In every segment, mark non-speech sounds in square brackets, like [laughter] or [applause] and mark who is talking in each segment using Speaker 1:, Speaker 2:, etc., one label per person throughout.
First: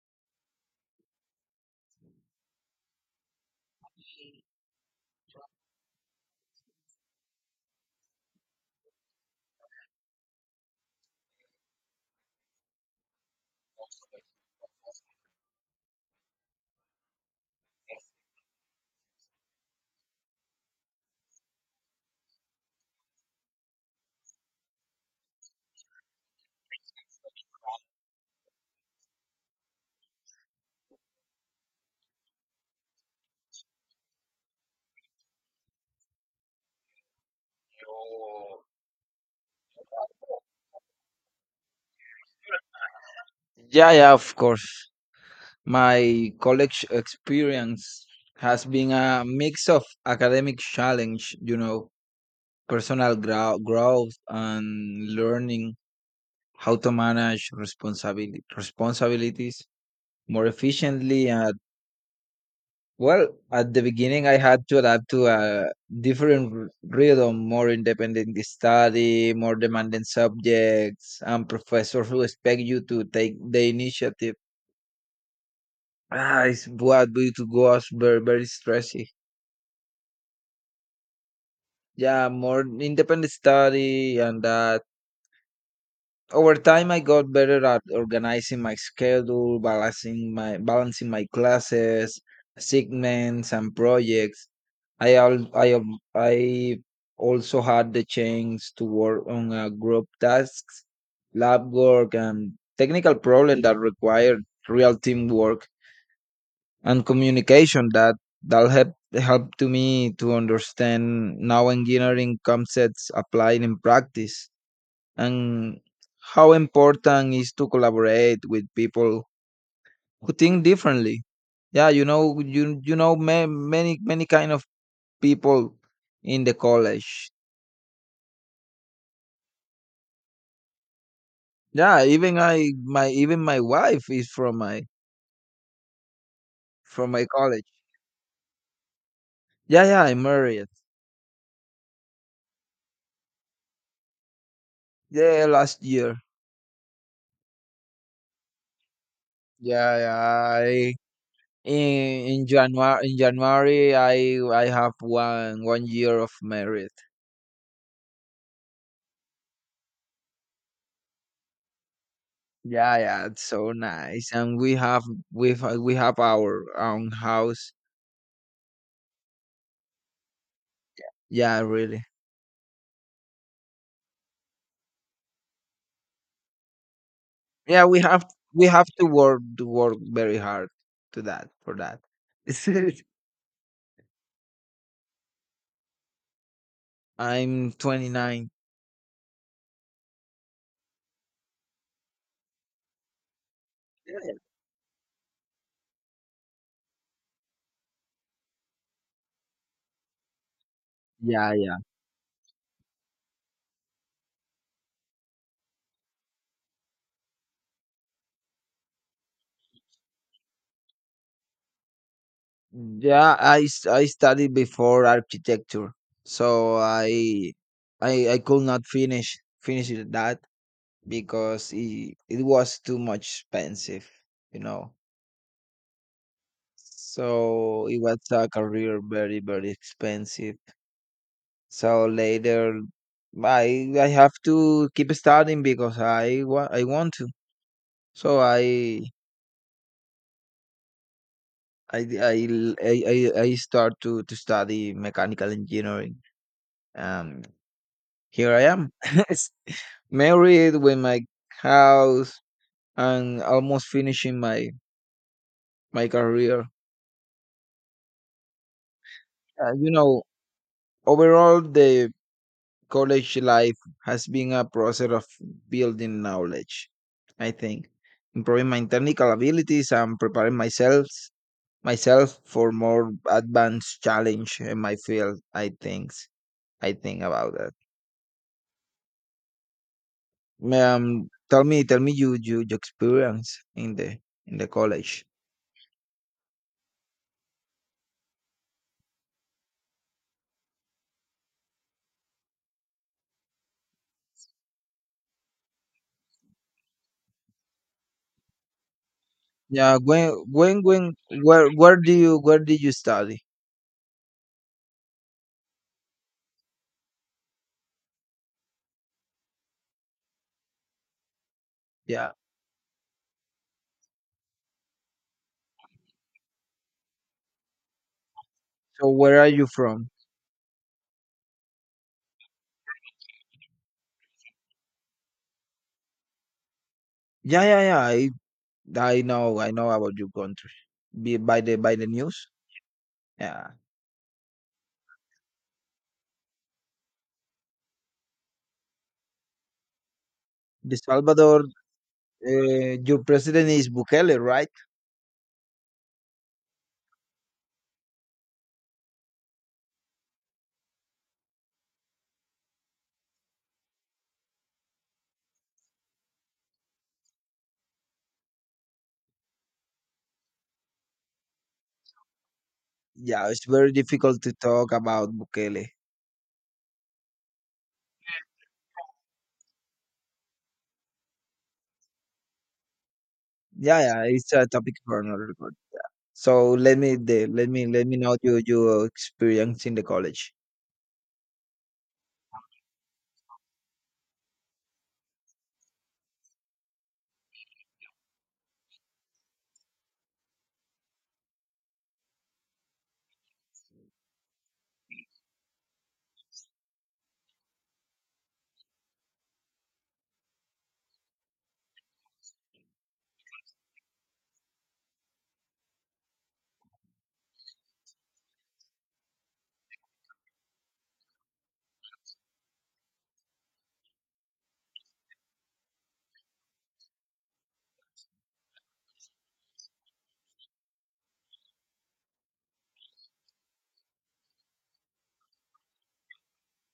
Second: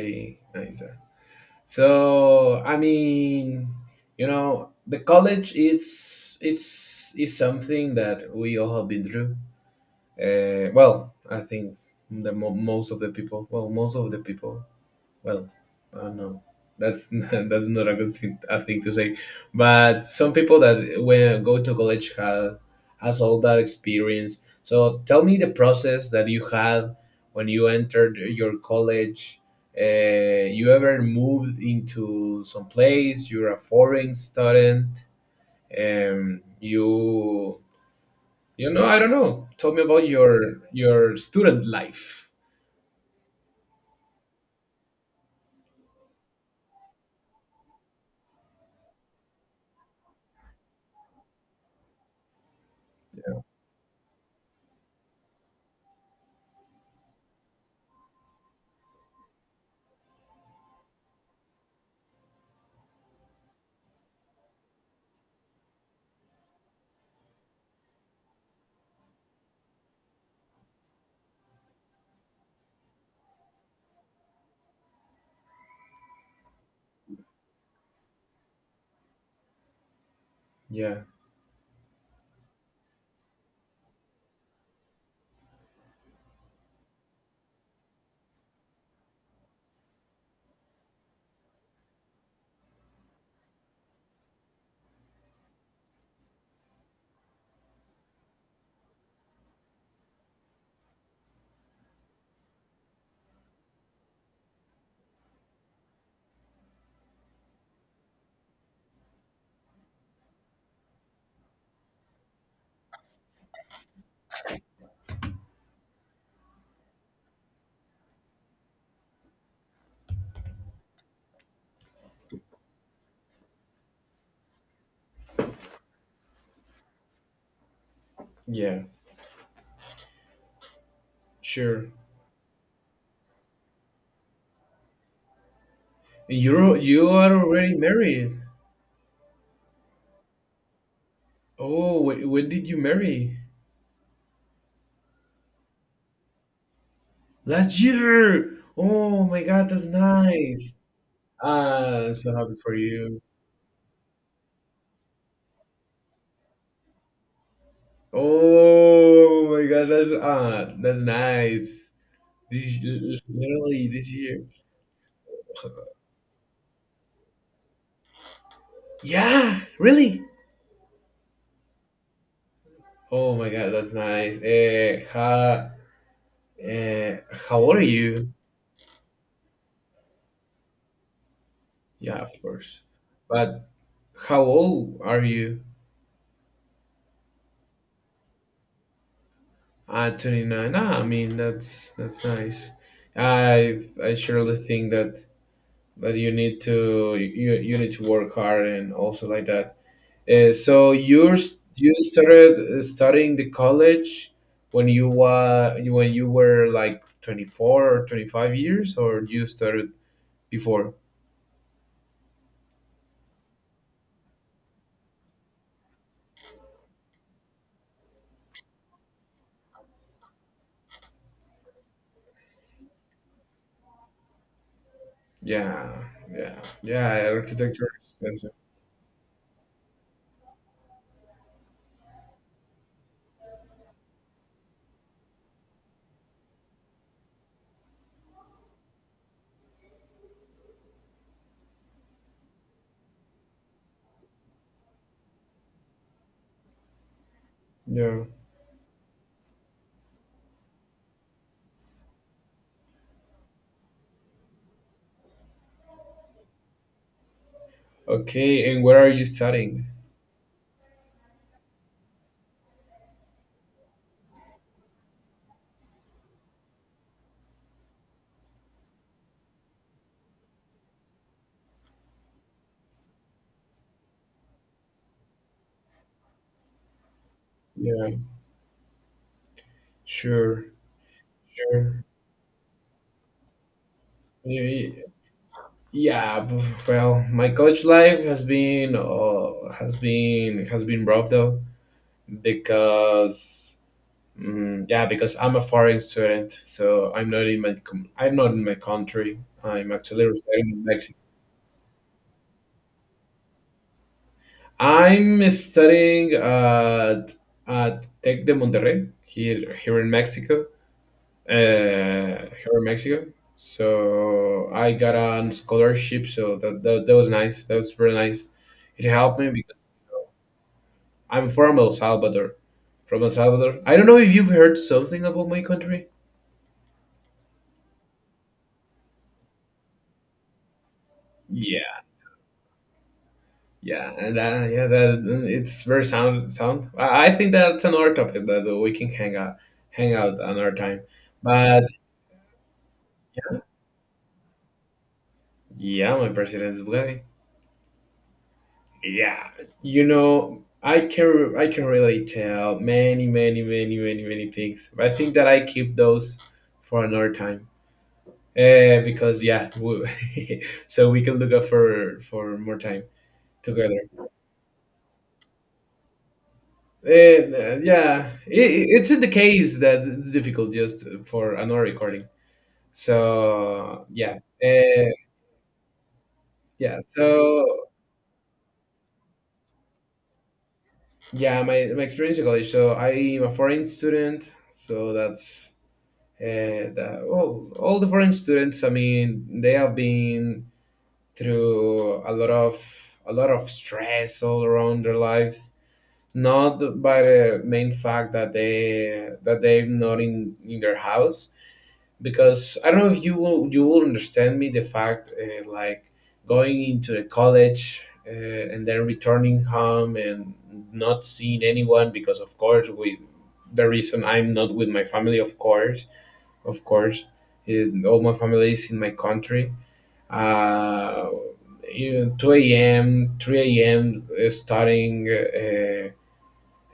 Speaker 1: Very nice. So I mean, the college it's is something that we all have been through. Well, I think the most of the people, well, well, I don't know. That's [laughs] that's not a good thing, a thing to say. But some people that when go to college have has all that experience. So tell me the process that you had when you entered your college. You ever moved into some place? You're a foreign student. Um, you I don't know. Tell me about your student life.
Speaker 2: Yeah, yeah, of course. My college experience has been a mix of academic challenge, personal growth, and learning how to manage responsibility responsibilities more efficiently. And well, at the beginning, I had to adapt to a different rhythm, more independent study, more demanding subjects, and professors who expect you to take the initiative. It's what we to go as very very stressy.
Speaker 1: Yeah,
Speaker 2: Yeah, more independent study and that. Over time, I got better at organizing my schedule, balancing my classes, segments, and projects. I also had the chance to work on group tasks, lab work, and technical problems that required real teamwork, and communication that help to me to understand now engineering concepts applied in practice, and how important is to collaborate with people who think differently. Yeah, many kind of people in the college.
Speaker 1: yeah, sure.
Speaker 2: Yeah, even I my even my wife is from my
Speaker 1: You're you are
Speaker 2: college
Speaker 1: already married.
Speaker 2: yeah, yeah, I married.
Speaker 1: Oh, when did you marry?
Speaker 2: Yeah, last year.
Speaker 1: Last year. Oh my God, that's
Speaker 2: Yeah, yeah,
Speaker 1: nice.
Speaker 2: I.
Speaker 1: I'm
Speaker 2: In
Speaker 1: so
Speaker 2: in
Speaker 1: happy for
Speaker 2: January in
Speaker 1: you.
Speaker 2: January I have one one year of married.
Speaker 1: Oh my God, that's nice. This
Speaker 2: Yeah, yeah, it's so
Speaker 1: literally this
Speaker 2: nice.
Speaker 1: year.
Speaker 2: And we have we have,
Speaker 1: [laughs]
Speaker 2: we have our own house.
Speaker 1: Yeah, really.
Speaker 2: Yeah, really.
Speaker 1: Oh my God, that's nice. Uh, how old are
Speaker 2: Yeah, we have
Speaker 1: you?
Speaker 2: we have to work very hard to that for that.
Speaker 1: Yeah, of course.
Speaker 2: [laughs]
Speaker 1: But how old are you?
Speaker 2: I'm 29.
Speaker 1: At 29, I mean that's nice. I surely think that you need to you need to work hard and also like that. So
Speaker 2: Yeah, yeah.
Speaker 1: you started studying the college when you were like 24 or 25 years, or you started before?
Speaker 2: Yeah, I studied before architecture. So I could not finish it that because it was too much expensive, you know.
Speaker 1: Yeah, yeah, yeah.
Speaker 2: So
Speaker 1: Architecture
Speaker 2: it
Speaker 1: is
Speaker 2: was a
Speaker 1: expensive.
Speaker 2: career very, very expensive. So later, I have to keep studying because I want to. So I l- I start to study mechanical engineering. Um,
Speaker 1: Yeah.
Speaker 2: Here I am, [laughs] married with my house and almost finishing my career.
Speaker 1: Okay, and where are you
Speaker 2: Uh,
Speaker 1: studying?
Speaker 2: you know, Overall, the college life has been a process of building knowledge, I think, improving my technical abilities and preparing myself for more advanced challenge in my field. I think about that.
Speaker 1: Yeah, sure,
Speaker 2: Tell me, tell
Speaker 1: sure.
Speaker 2: me your experience in the
Speaker 1: Yeah.
Speaker 2: college.
Speaker 1: Yeah, well, my college life has been rough though because yeah because I'm a foreign student, so I'm not in my country. I'm
Speaker 2: Yeah,
Speaker 1: actually residing in
Speaker 2: when
Speaker 1: Mexico.
Speaker 2: where did you study?
Speaker 1: I'm studying at Tec de Monterrey here in Mexico.
Speaker 2: Yeah.
Speaker 1: Here in Mexico. So I got a scholarship, so that was nice. That was really nice. It
Speaker 2: So
Speaker 1: helped
Speaker 2: where are
Speaker 1: me
Speaker 2: you
Speaker 1: because.
Speaker 2: from?
Speaker 1: I'm from El Salvador. From El Salvador. I don't know if you've heard something about my country.
Speaker 2: Yeah, yeah, yeah. I know about your country. Be by
Speaker 1: Yeah,
Speaker 2: the news. Yeah.
Speaker 1: yeah, and yeah, that it's very sound. Sound. I think that's another topic that we can hang out another
Speaker 2: The
Speaker 1: time.
Speaker 2: Salvador.
Speaker 1: But
Speaker 2: Your president is Bukele, right?
Speaker 1: yeah, my president is Bugatti. Yeah, I can really tell many, many, many, many, many things. But I think that I keep those for another time. Because yeah, [laughs] so we can look up for more time
Speaker 2: Yeah, it's
Speaker 1: together.
Speaker 2: very difficult to talk about Bukele.
Speaker 1: And, yeah, it's in the case that it's difficult just for another recording.
Speaker 2: Yeah,
Speaker 1: So
Speaker 2: yeah,
Speaker 1: yeah,
Speaker 2: it's a topic for another one. So
Speaker 1: yeah.
Speaker 2: let me the,
Speaker 1: So
Speaker 2: let me know your experience in the college.
Speaker 1: yeah, my experience in college. So I'm a foreign student. So well, all the foreign students. I mean, they have been through a lot of stress all around their lives. Not by the main fact that they're not in their house, because I don't know if you will understand me the fact like going into the college and then returning home and not seeing anyone, because of course, with the reason I'm not with my family, of course, of course all my family is in my country. uh, 2 a.m. 3 a.m., starting uh,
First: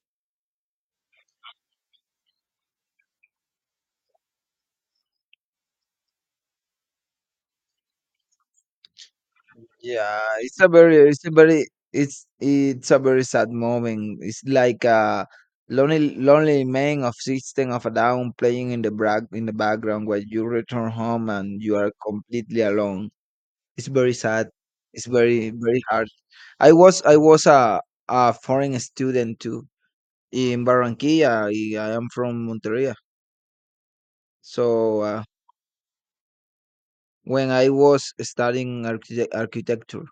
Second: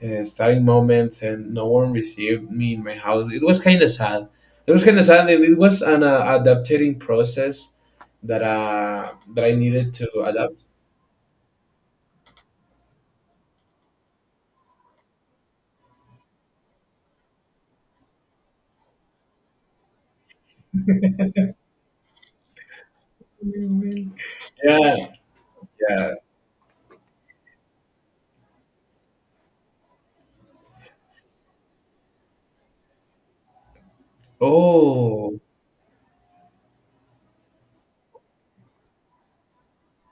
Speaker 1: uh, starting moments, and no one received me in my house. It was kind of sad. It was kind of sad, and it was an adapting process that I needed to
Speaker 2: Yeah,
Speaker 1: adapt.
Speaker 2: it's a very sad moment. It's like a lonely, lonely man of system of a down playing in the background while you return home and you are completely alone. It's very sad. It's
Speaker 1: Yeah,
Speaker 2: very, very hard.
Speaker 1: yeah.
Speaker 2: I was a foreign student too in Barranquilla. I am from Monteria. So
Speaker 1: Oh,
Speaker 2: when I was studying architecture,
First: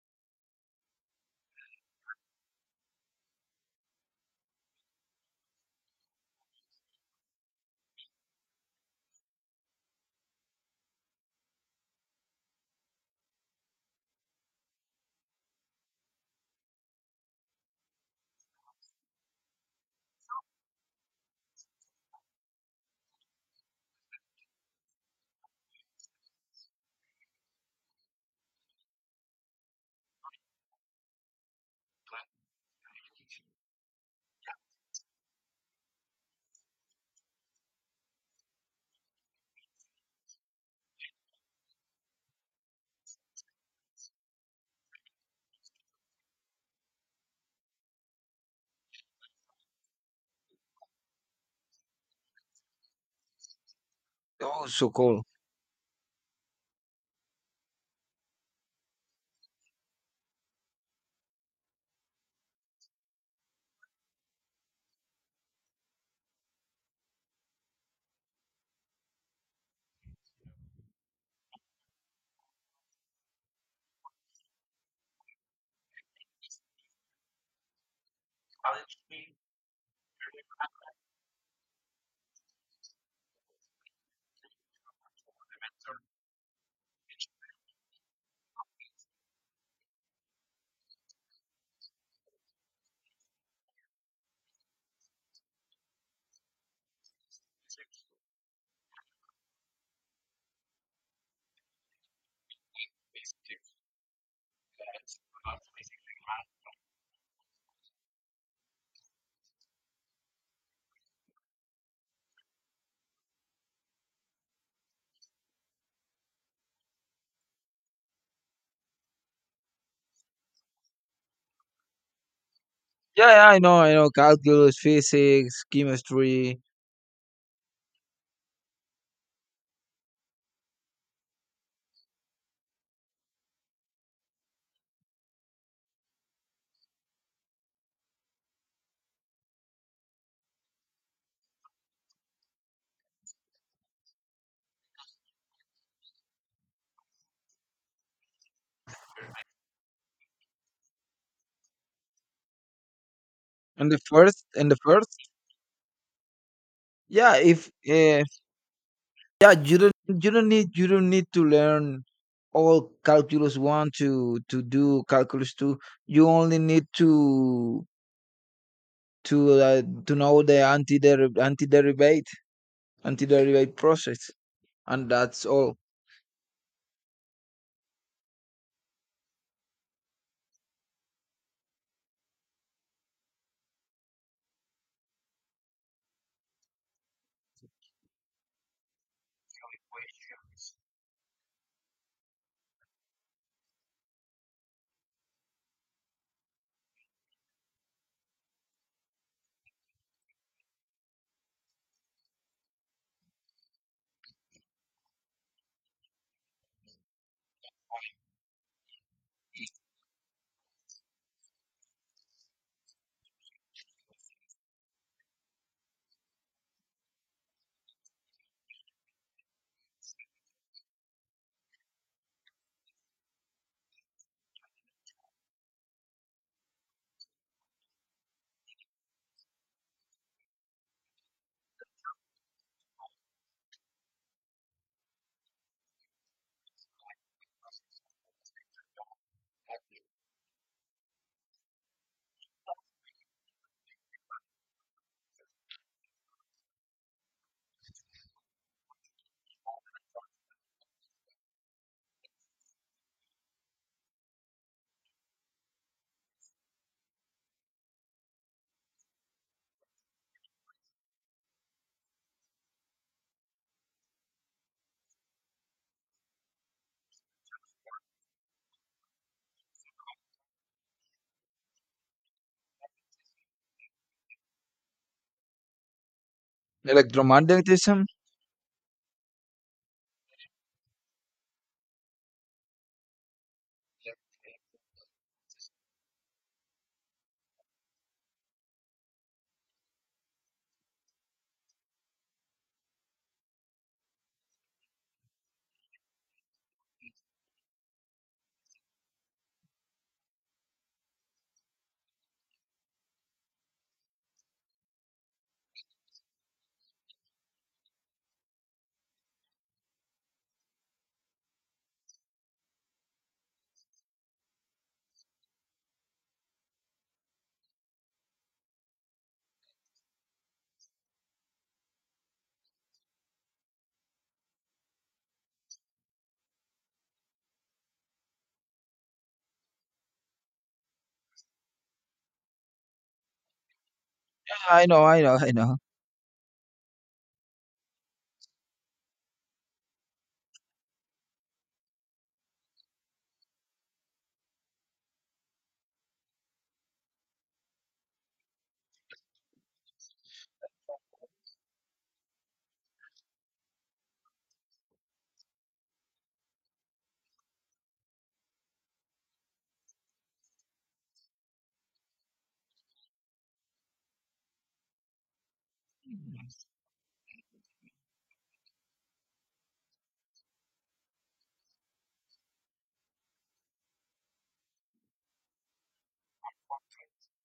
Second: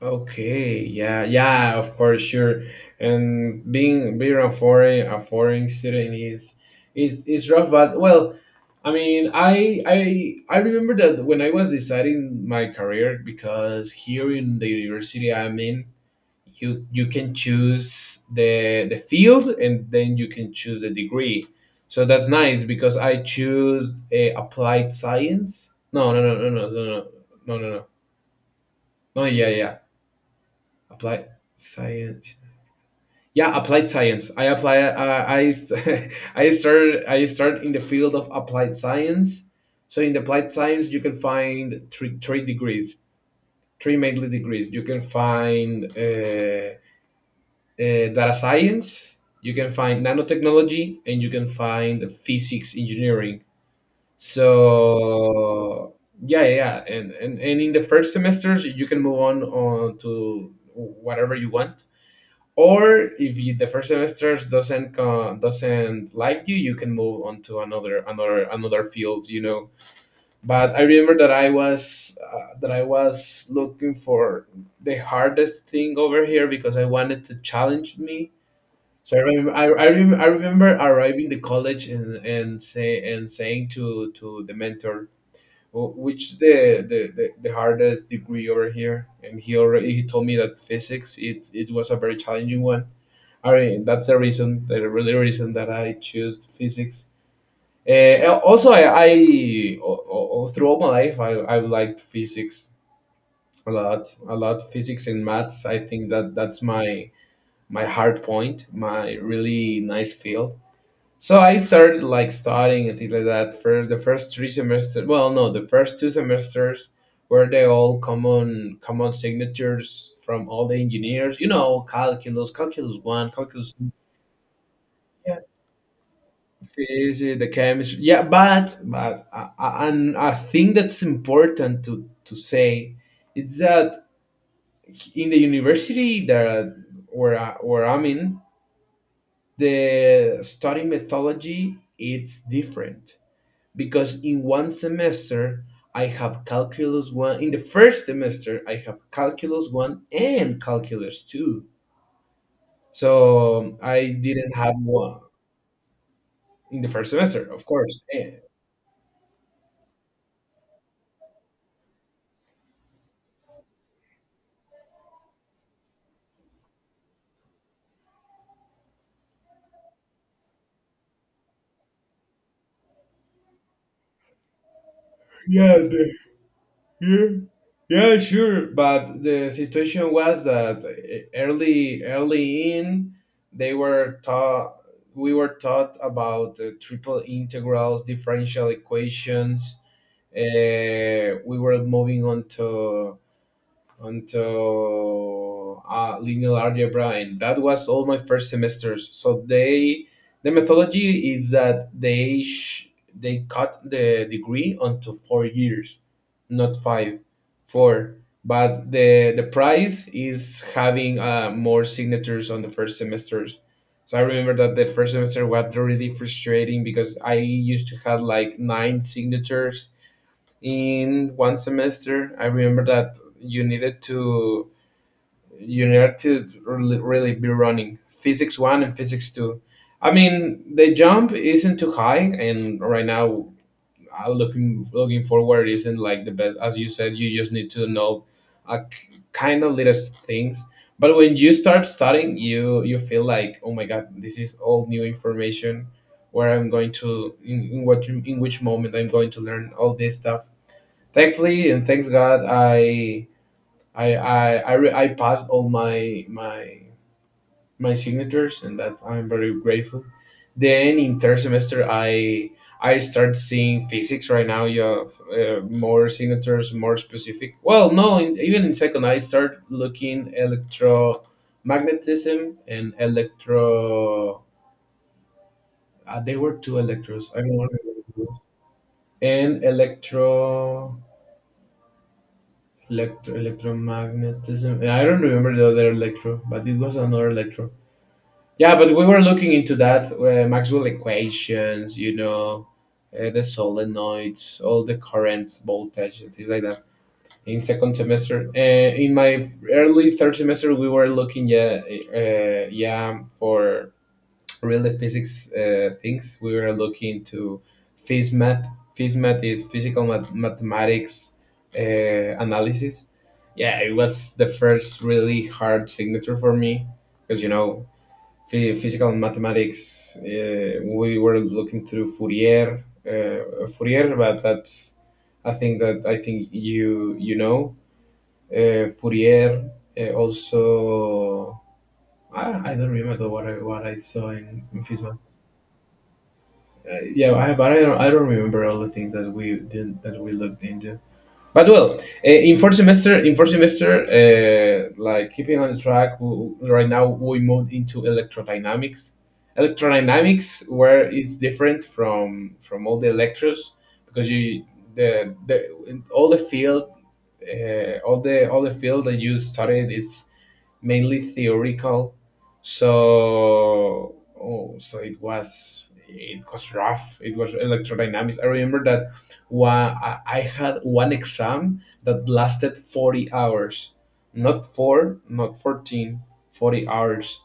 Speaker 1: okay, yeah, yeah, of course, sure. And being a foreign student is rough, but well, I mean, I remember that when I was deciding my career, because here in the university I'm in, you can choose the field and then you can choose a degree. So that's nice because I choose a applied science. No, no, no, no, no, no, no, no, no, no. No, yeah, yeah. Applied science. Yeah, applied science. I apply. I [laughs] I started. I start in the field of applied science. So in the applied science, you can find three degrees, three mainly degrees. You can find data science. You can find nanotechnology, and you can find physics engineering.
Speaker 2: oh, so cool.
Speaker 1: So yeah, yeah, yeah. And in the first semesters, you can move on to whatever you want, or if the first semester doesn't like you can move on to another fields. But I remember that I was looking for the hardest thing over here because I wanted to challenge me. So I remember I, rem- I remember arriving the college and say and saying to the mentor, Which the hardest degree over here?" And he told me that physics, it was a very challenging one. That's the reason, the really reason that I choose physics. Also, all throughout my life, I liked physics a lot, a lot. Physics and maths. I think that that's my hard point, my really nice field. So I started like studying and things like that. First, the first three semesters. Well, no, the first two semesters were they all common signatures from all the engineers. You know, calculus
Speaker 2: Yeah,
Speaker 1: one,
Speaker 2: yeah, I
Speaker 1: calculus.
Speaker 2: know, I know. Calculus, physics, chemistry,
Speaker 1: Easy, the chemistry. Yeah, but and I think that's important to say. It's that in the university that where I'm in, the study methodology it's different, because in one semester I have calculus one. In the first semester I have calculus one and calculus two. So
Speaker 2: and the
Speaker 1: I
Speaker 2: first,
Speaker 1: didn't have one in the first
Speaker 2: Yeah,
Speaker 1: semester, of
Speaker 2: if
Speaker 1: course.
Speaker 2: yeah, you don't need to learn all calculus one to do calculus two. You only need to know the anti derivate anti derivate process, and that's all.
Speaker 1: Yeah, yeah, yeah, sure. But the situation was that early, early in, they were taught, we were taught about triple integrals, differential equations. We were moving on to until linear algebra, and that was all my first semesters. So the methodology is that they cut the degree onto 4 years, not five, four. But the price is having more signatures on the first semesters. So I remember that the first semester was really frustrating because I used to have like nine signatures in one semester. I remember that you needed to really, really be running physics 1 and physics 2. I mean, the jump isn't too high, and right now I looking forward isn't like the best. As you said, you just need to know a kind of little things. But when you start studying, you feel like, oh my God, this is all new information. Where I'm going to, in which moment I'm going to learn all this stuff. Thankfully, and thanks God, I passed all my my signatures, and that I'm very grateful. Then in third semester, I start seeing physics. Right now, you have more signatures, more specific. Well, no, in, even in second, I start looking electromagnetism and electro. They were two electros. I don't
Speaker 2: Electromagnetism.
Speaker 1: remember. And electro Electro, electromagnetism. Yeah, I don't remember the other electro, but it was another electro. Yeah, but we were looking into that Maxwell equations, the solenoids, all the currents, voltage, and things like that. In second semester, in my early third semester, we were looking, yeah, yeah, for really physics things. We were looking to PhysMath. PhysMath is physical mathematics uh, analysis. Yeah, it was the first really hard signature for me, because physical mathematics. We were looking through Fourier, but that's, I think you know Fourier. Also, I don't remember what I saw in
Speaker 2: I know,
Speaker 1: PhysMath.
Speaker 2: I know, I know.
Speaker 1: But I don't remember all the things that we looked into. But well, in first semester, like keeping on track, right now we moved into electrodynamics. Electrodynamics, where it's different from all the lectures, because you the all the field, all the field that you studied is mainly theoretical. So oh, so it was rough. It was electrodynamics. I remember that I had one exam that lasted 40 hours. Not four, not 14, 40 hours.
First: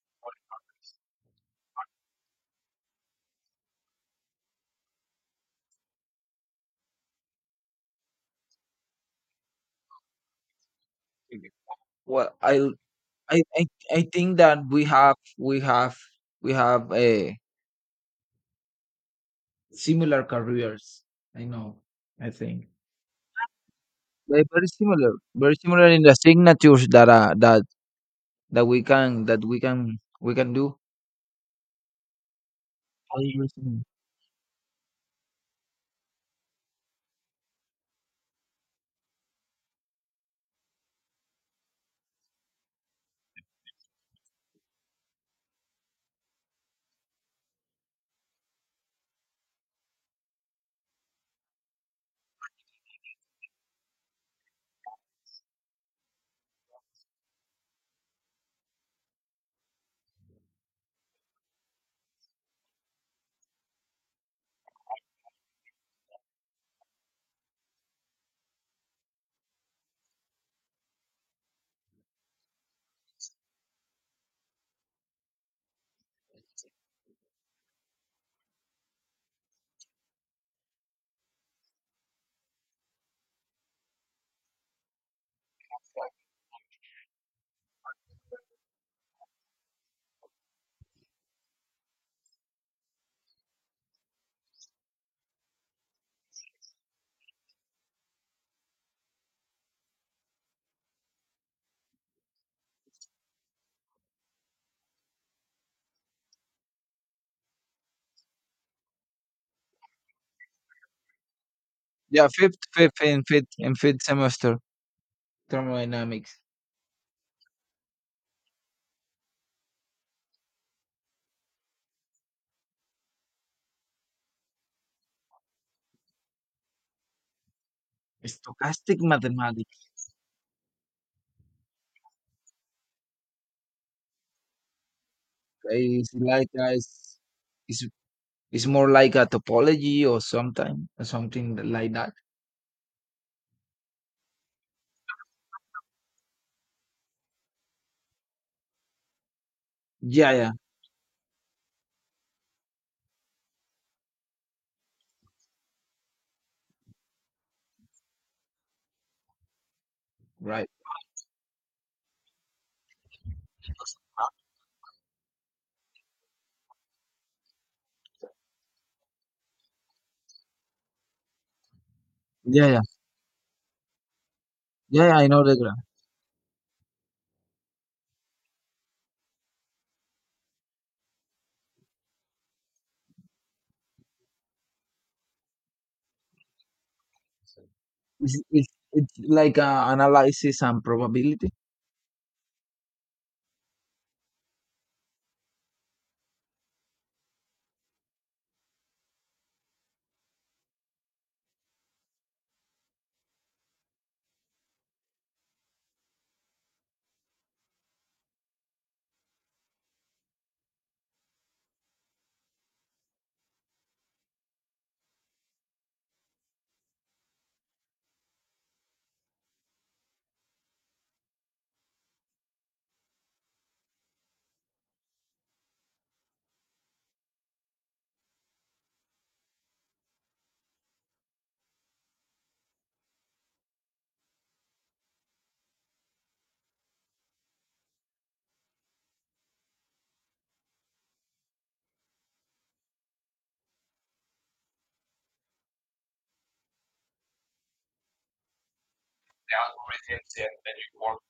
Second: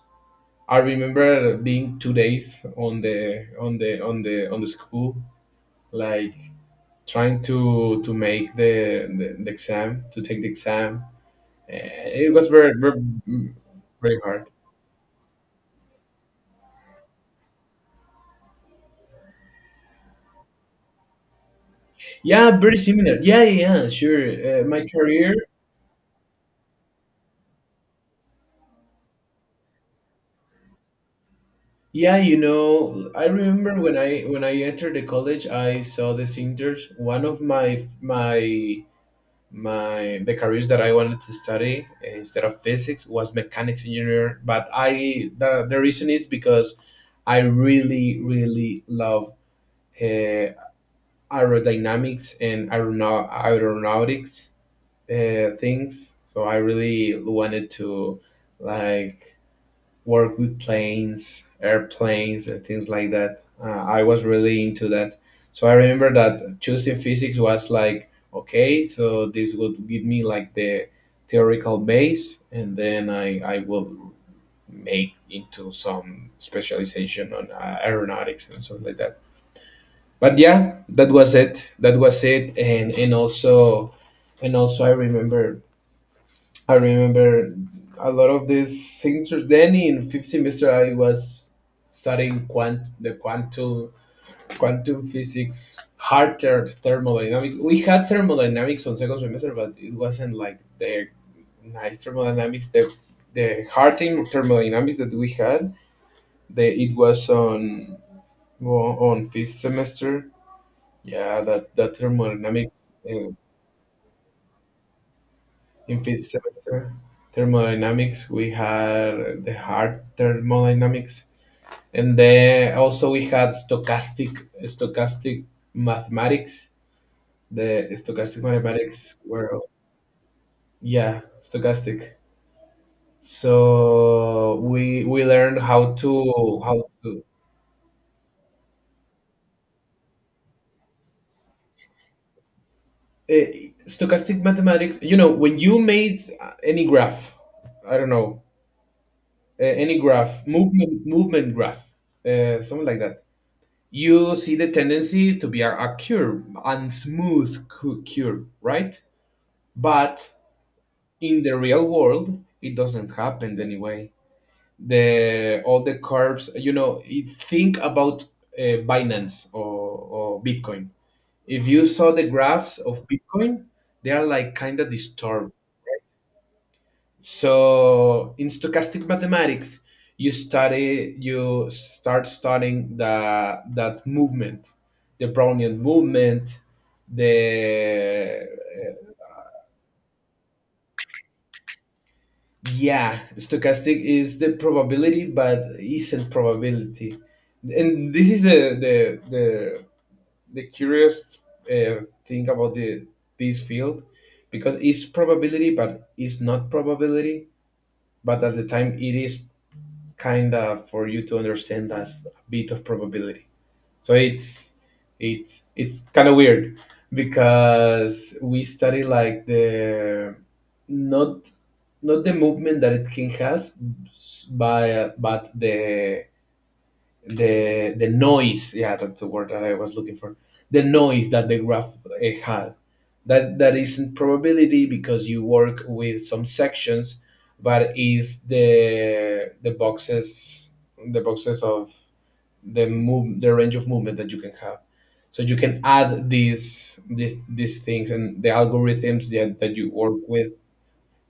Speaker 1: I remember being 2 days on the school, like trying to make the exam, to take the exam. It
Speaker 2: Well,
Speaker 1: was very very,
Speaker 2: I I I
Speaker 1: very
Speaker 2: think
Speaker 1: hard.
Speaker 2: that we have a similar careers. I know. I
Speaker 1: Yeah,
Speaker 2: think.
Speaker 1: very similar. Yeah, yeah, yeah,
Speaker 2: They're
Speaker 1: sure.
Speaker 2: very
Speaker 1: My
Speaker 2: similar,
Speaker 1: career.
Speaker 2: very similar in the signatures that we can do.
Speaker 1: Yeah,
Speaker 2: All
Speaker 1: I
Speaker 2: years
Speaker 1: remember
Speaker 2: in.
Speaker 1: when I entered the college, I saw the singers. One of my my my the careers that I wanted to study, instead of physics, was mechanics engineer. But I the reason is because I really really love uh, aerodynamics and aeronautics things. So I really wanted to like work with planes, airplanes, and things like that. I was really into that. So I remember that choosing physics was like, okay, so this would give me the theoretical base, and then I will make into some specialization on aeronautics and stuff like that. But yeah, that was it. That was it. And also I remember a lot of these signatures. Then in fifth semester, I was studying quantum physics, thermodynamics. We had thermodynamics on second semester, but it wasn't like the nice thermodynamics. The thermodynamics that we had, the it was on, well, on fifth semester. Yeah, that
Speaker 2: Yeah, fifth,
Speaker 1: thermodynamics.
Speaker 2: fifth, and fifth, and fifth semester.
Speaker 1: In fifth
Speaker 2: Thermodynamics.
Speaker 1: semester thermodynamics we had the hard thermodynamics, and then also we had stochastic mathematics. The stochastic
Speaker 2: Stochastic
Speaker 1: mathematics were,
Speaker 2: mathematics.
Speaker 1: yeah, stochastic. So we learned
Speaker 2: Is like
Speaker 1: how to,
Speaker 2: is it's more like a topology or sometime or something like that.
Speaker 1: stochastic mathematics, you know, when you made any graph, I don't know, any
Speaker 2: Yeah,
Speaker 1: graph,
Speaker 2: yeah.
Speaker 1: movement graph, something like that. You see the tendency to be a curve and smooth curve, right? But
Speaker 2: Right.
Speaker 1: in the real world, it doesn't happen anyway. The All the curves, you know, you think about Binance or Bitcoin. If you saw the
Speaker 2: Yeah,
Speaker 1: graphs
Speaker 2: yeah,
Speaker 1: of Bitcoin, they are like kind of
Speaker 2: yeah. Yeah, I know
Speaker 1: disturbed.
Speaker 2: the graph.
Speaker 1: So in stochastic mathematics, you start studying the that movement, the Brownian movement, the
Speaker 2: It's it's,
Speaker 1: uh,
Speaker 2: it's like uh, analysis and probability.
Speaker 1: yeah, stochastic is the probability but isn't probability. And this is the curious thing about the this field, because it's probability but it's not probability, but at the time it is kind of, for you to understand, that's a bit of probability. So it's kind of weird because we study like the, not, not the movement that it can has by, but the noise. Yeah, that's the word that I was looking for, the noise that the graph had, that that isn't probability because you work with some sections, but is the boxes, the boxes of the range of movement that you can have. So you can add these things, and the algorithms that you work with,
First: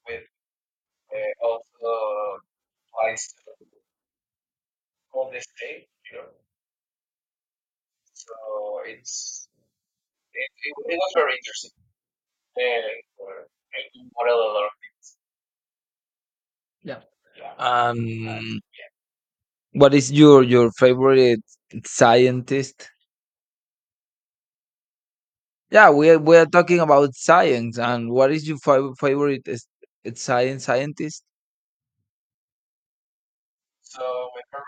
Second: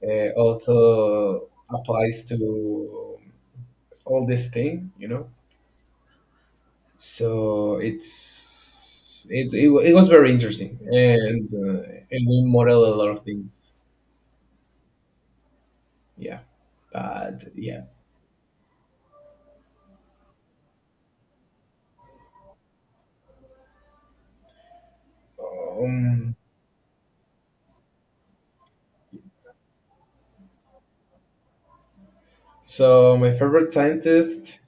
Speaker 1: also applies to all this thing, you know. So it's it, it, wa- it was very interesting, and we model a lot of things, yeah.
Speaker 2: Yeah.
Speaker 1: But yeah.
Speaker 2: Um, what is your favorite scientist? Yeah, we are
Speaker 1: um,
Speaker 2: we are talking about science, and what is your fav- favorite is- it's science scientist
Speaker 1: so my favorite scientist,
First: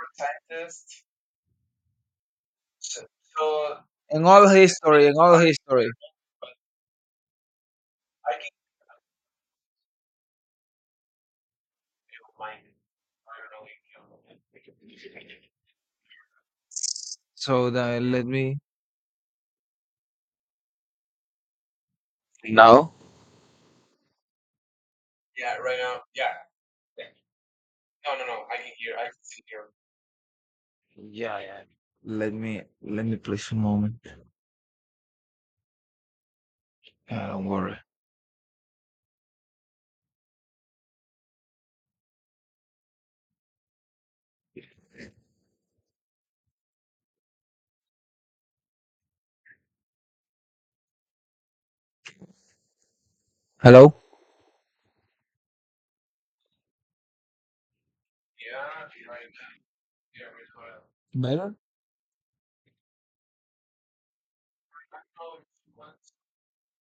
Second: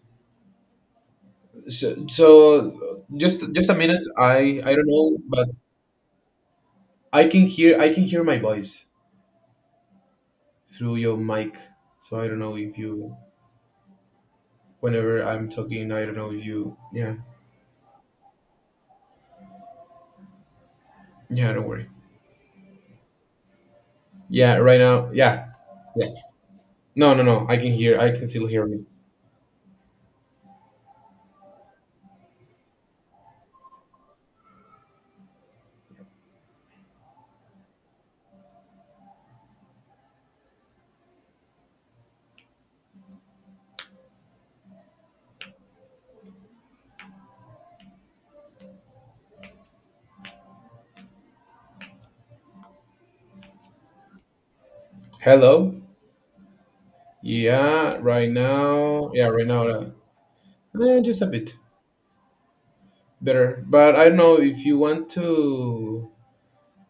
Speaker 1: so, just a minute,
Speaker 2: in all
Speaker 1: I don't
Speaker 2: history? In
Speaker 1: know,
Speaker 2: all
Speaker 1: but
Speaker 2: history.
Speaker 1: I can hear my voice through your mic, so I don't know if you, whenever I'm talking, I don't know if you, yeah.
Speaker 2: So that let me.
Speaker 1: Yeah, don't worry.
Speaker 2: Now?
Speaker 1: Yeah, right now, yeah. Yeah. no no no I can hear, I can still hear me.
Speaker 2: Yeah, yeah. Let me please a moment. Don't worry. Hello.
Speaker 1: Hello. Yeah, right now. Yeah, right now. Just a bit better. But I don't know if you want to,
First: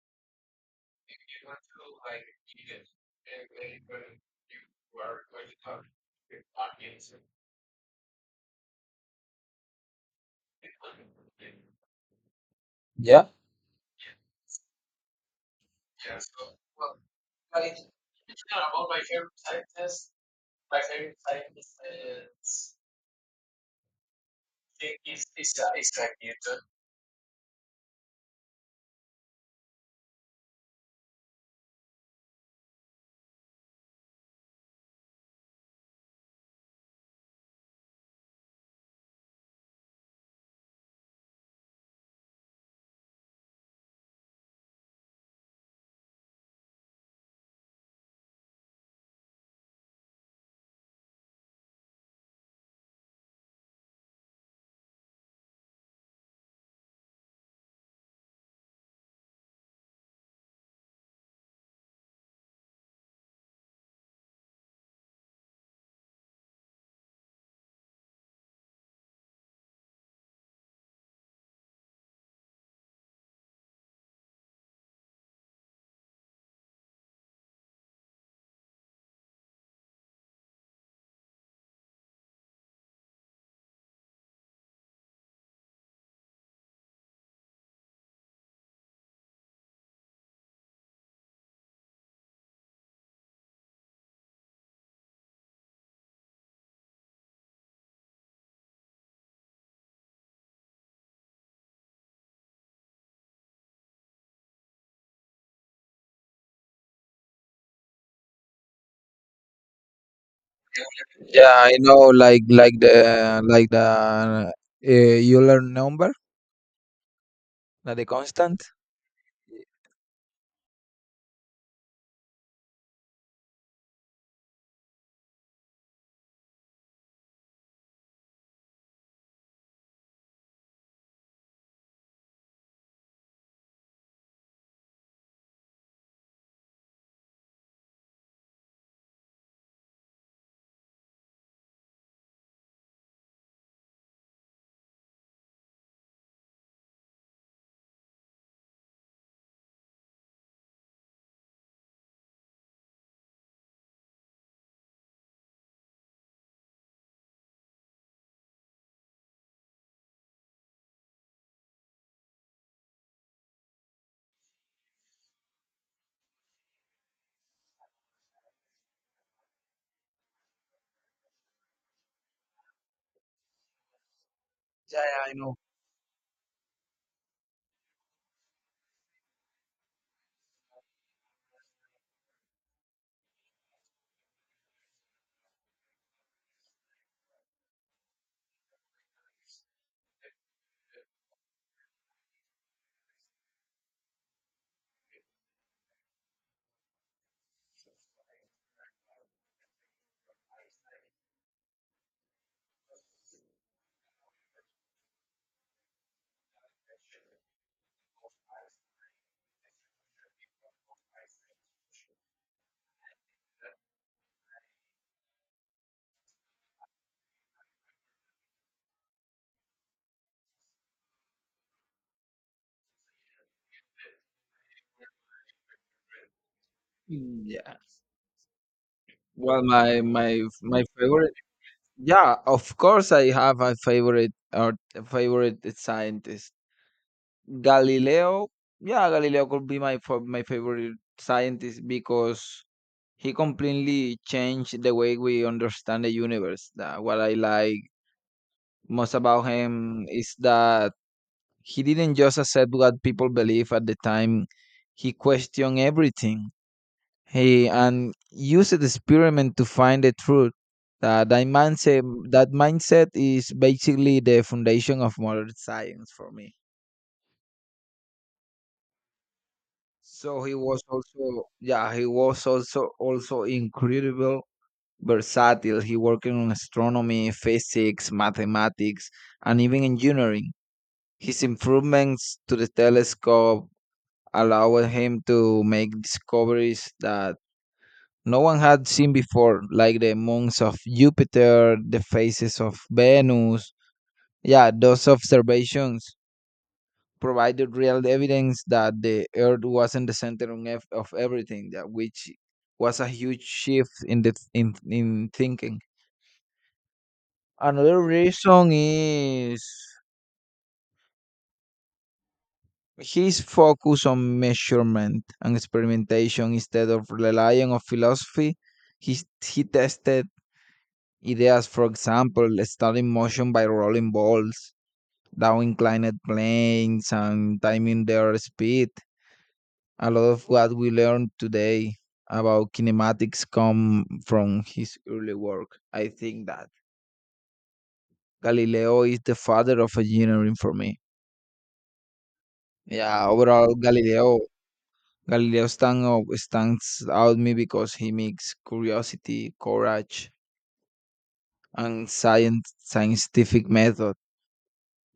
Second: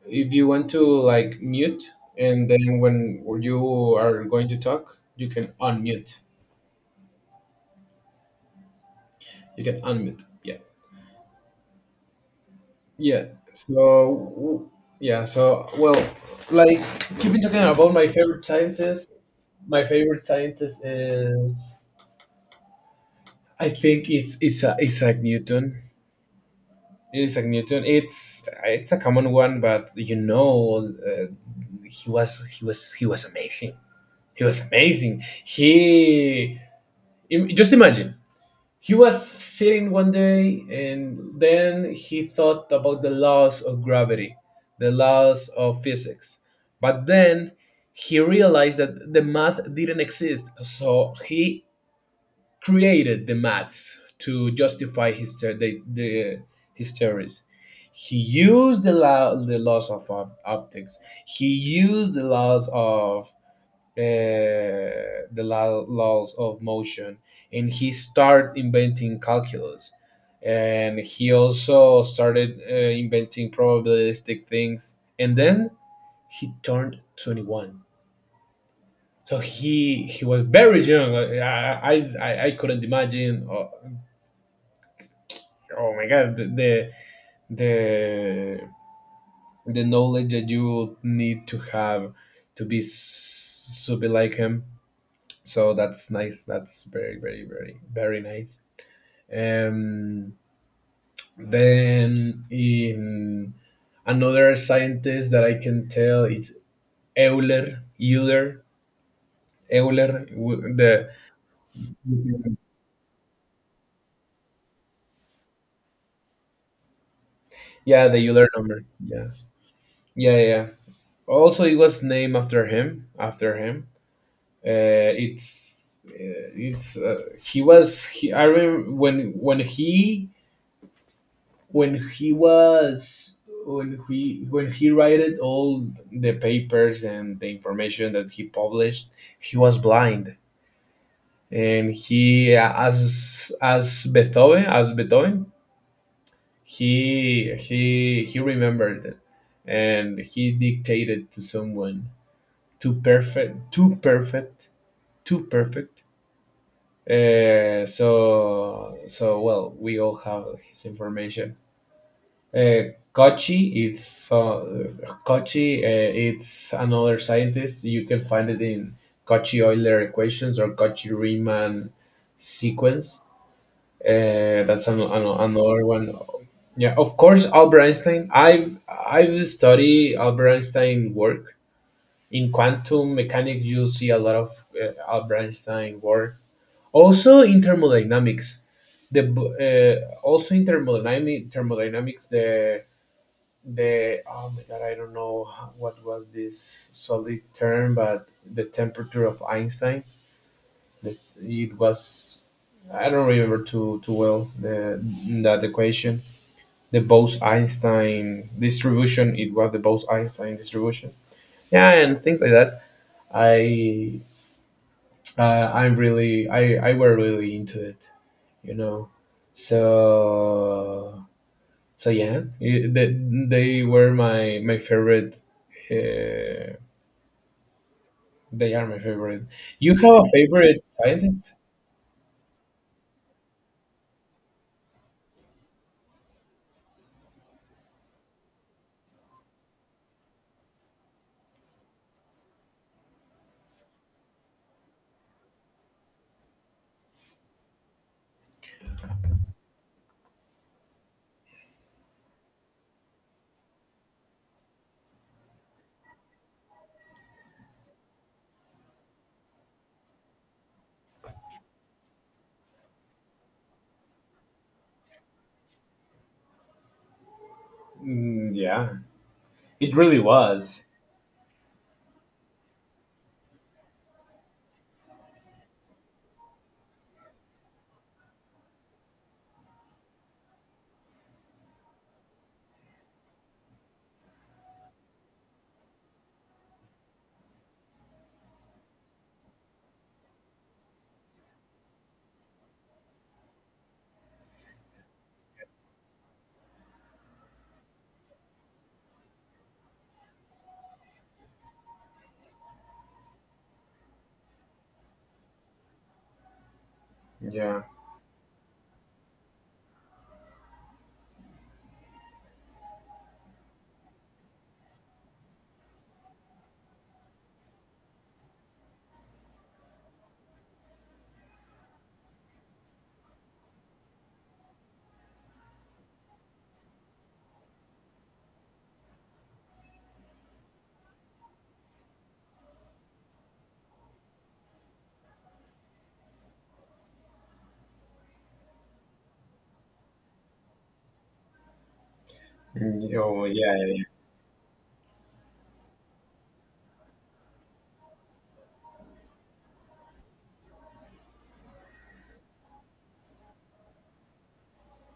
Speaker 1: if you want to mute, and then when you are going to talk, you can unmute. You can unmute. Yeah. Yeah.
Speaker 2: Yeah?
Speaker 1: So w- yeah. So, well, like you've been talking about my favorite scientist. My favorite scientist is, I think it's Isaac Newton. It's like Newton. It's a common one, but you know, he was amazing. He was amazing. Just imagine, he was sitting one day, and then he thought about the laws of gravity, the laws of physics, but then he realized that the math didn't exist. So he created the maths to justify his theories. He used the laws of optics. He used the laws of laws of motion, and he started inventing calculus. And he also started inventing probabilistic things. And then he turned 21, so he was very young. I couldn't imagine, oh my god, the, the knowledge that you would need to have to be to be like him. So that's nice. That's very nice. Um, then in, another scientist that I can tell it's Euler Euler Euler w- the
Speaker 2: Yeah, I know. Like the Euler number, not the
Speaker 1: Yeah, the Euler
Speaker 2: constant.
Speaker 1: number, yeah.
Speaker 2: Yeah.
Speaker 1: Yeah. Also, it was named after him, uh, it's uh, it's he was I remember when he, when he was, when he wrote all the papers and the information that he published, he was blind. And he, as as Beethoven, he remembered and he dictated to someone. too perfect too perfect Too perfect. So, so, well, we all have his information. Kochi, it's Kochi. It's another scientist. You can find it in Kochi Euler equations or Kochi Riemann sequence. That's
Speaker 2: Yeah, yeah, I know.
Speaker 1: another one. Yeah, of course, Albert Einstein. I've studied Albert Einstein work in quantum mechanics. You'll see a lot of Albert Einstein work. Also in thermodynamics, the thermodynamics, the oh my god, I don't know what was this solid term, but the temperature of Einstein, that it was, I don't remember too well the that equation. The Bose-Einstein distribution it was the Bose-Einstein distribution. Yeah, and things like that. I I'm really, I were really into it, you know. so So yeah, they were my my favorite. Uh,
Speaker 2: Mm, yeah.
Speaker 1: they are my favorite.
Speaker 2: Well,
Speaker 1: You
Speaker 2: my
Speaker 1: have a
Speaker 2: my
Speaker 1: favorite
Speaker 2: my favorite.
Speaker 1: scientist?
Speaker 2: Yeah, of course, I have a favorite or favorite scientist, Galileo. Yeah, Galileo could be my favorite scientist because he completely changed the way we understand the universe. What I like most about him is that he didn't just accept what people believe at the time. He questioned everything. He and used the experiment to find the truth. That, that mindset that mindset is basically the foundation of modern science for me.
Speaker 1: Mm, yeah, it really
Speaker 2: So he was
Speaker 1: was.
Speaker 2: also, yeah, he was also incredible versatile. He worked on astronomy, physics, mathematics, and even engineering. His improvements to the telescope allowed him to make discoveries that no one had seen before, like the moons of Jupiter, the phases of Venus. Yeah, those observations provided real evidence that the Earth wasn't the center of of everything, that which was a huge shift in thinking.
Speaker 1: Yeah.
Speaker 2: Another reason is his focus on measurement and experimentation instead of relying on philosophy. He, he tested ideas, for example, studying motion by rolling balls, down inclined planes, and timing their speed. A lot of what we learn today about kinematics come from his early work. I think that Galileo is the father of engineering for me.
Speaker 1: Mm,
Speaker 2: Yeah,
Speaker 1: oh
Speaker 2: overall,
Speaker 1: yeah,
Speaker 2: Galileo. Galileo stands out me because he mixed curiosity, courage, and scientific method.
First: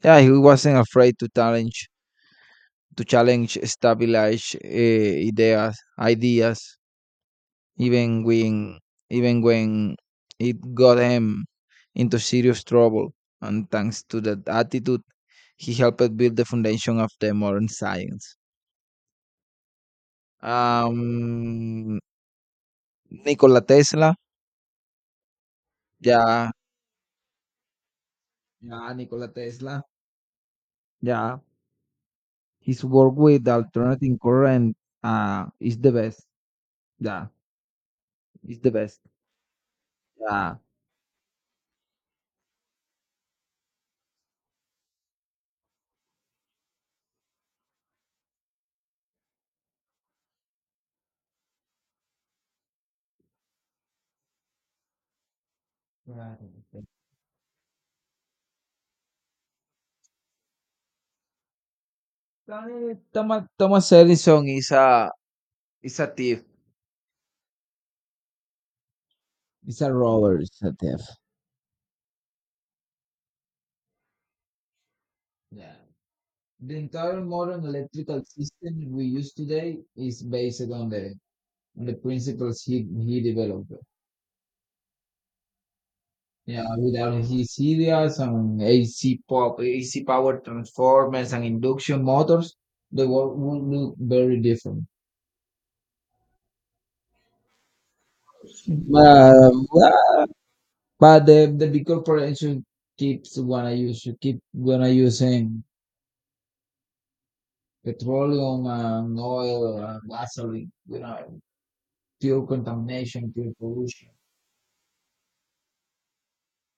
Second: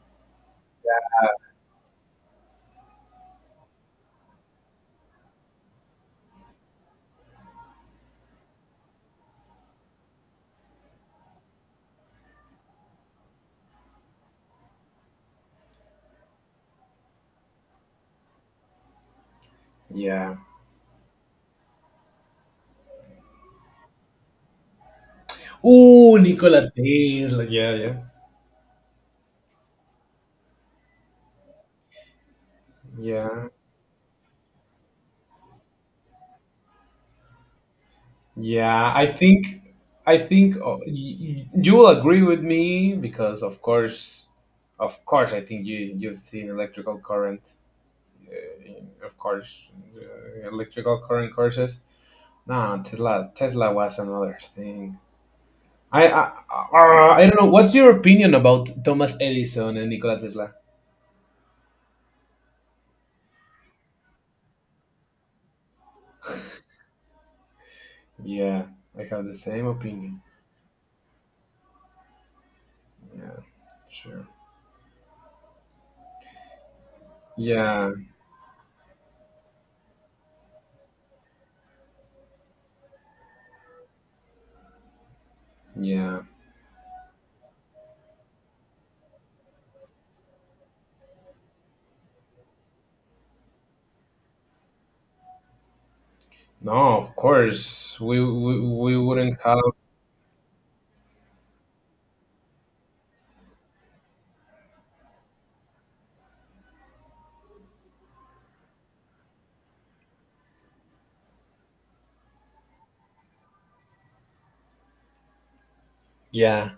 Speaker 2: Yeah, he wasn't afraid to challenge established ideas, even when even when it got him into serious trouble. And thanks to that attitude, he helped build the foundation of the modern science.
Speaker 1: yeah.
Speaker 2: Um, Nikola Tesla.
Speaker 1: Ooh,
Speaker 2: Yeah,
Speaker 1: Nikola Tesla. Yeah, yeah,
Speaker 2: yeah, Nikola Tesla, yeah. His work
Speaker 1: yeah,
Speaker 2: with alternating current is the best. Yeah, is the
Speaker 1: yeah.
Speaker 2: best.
Speaker 1: I think,
Speaker 2: Yeah.
Speaker 1: you will agree with me, because, of course, I think you, you've seen electrical current, uh, of course, electrical current courses. No, Tesla. Tesla was another thing. I don't know. What's your opinion about Thomas Edison and Nikola Tesla?
Speaker 2: Kahit tamad Tomaselli song isa isa Tiff.
Speaker 1: Yeah, I have the same
Speaker 2: It's
Speaker 1: opinion.
Speaker 2: roller, it's a.
Speaker 1: Yeah, sure.
Speaker 2: Yeah. The entire modern
Speaker 1: Yeah,
Speaker 2: electrical system we use today is based on the principles he developed.
Speaker 1: yeah.
Speaker 2: Yeah, without his ideas on AC power transformers and induction motors, the world would look very different.
Speaker 1: No, of course we wouldn't have.
Speaker 2: But, but the big corporation keep wanna using petroleum and oil and gasoline, fuel contamination, fuel pollution.
Speaker 1: Yeah,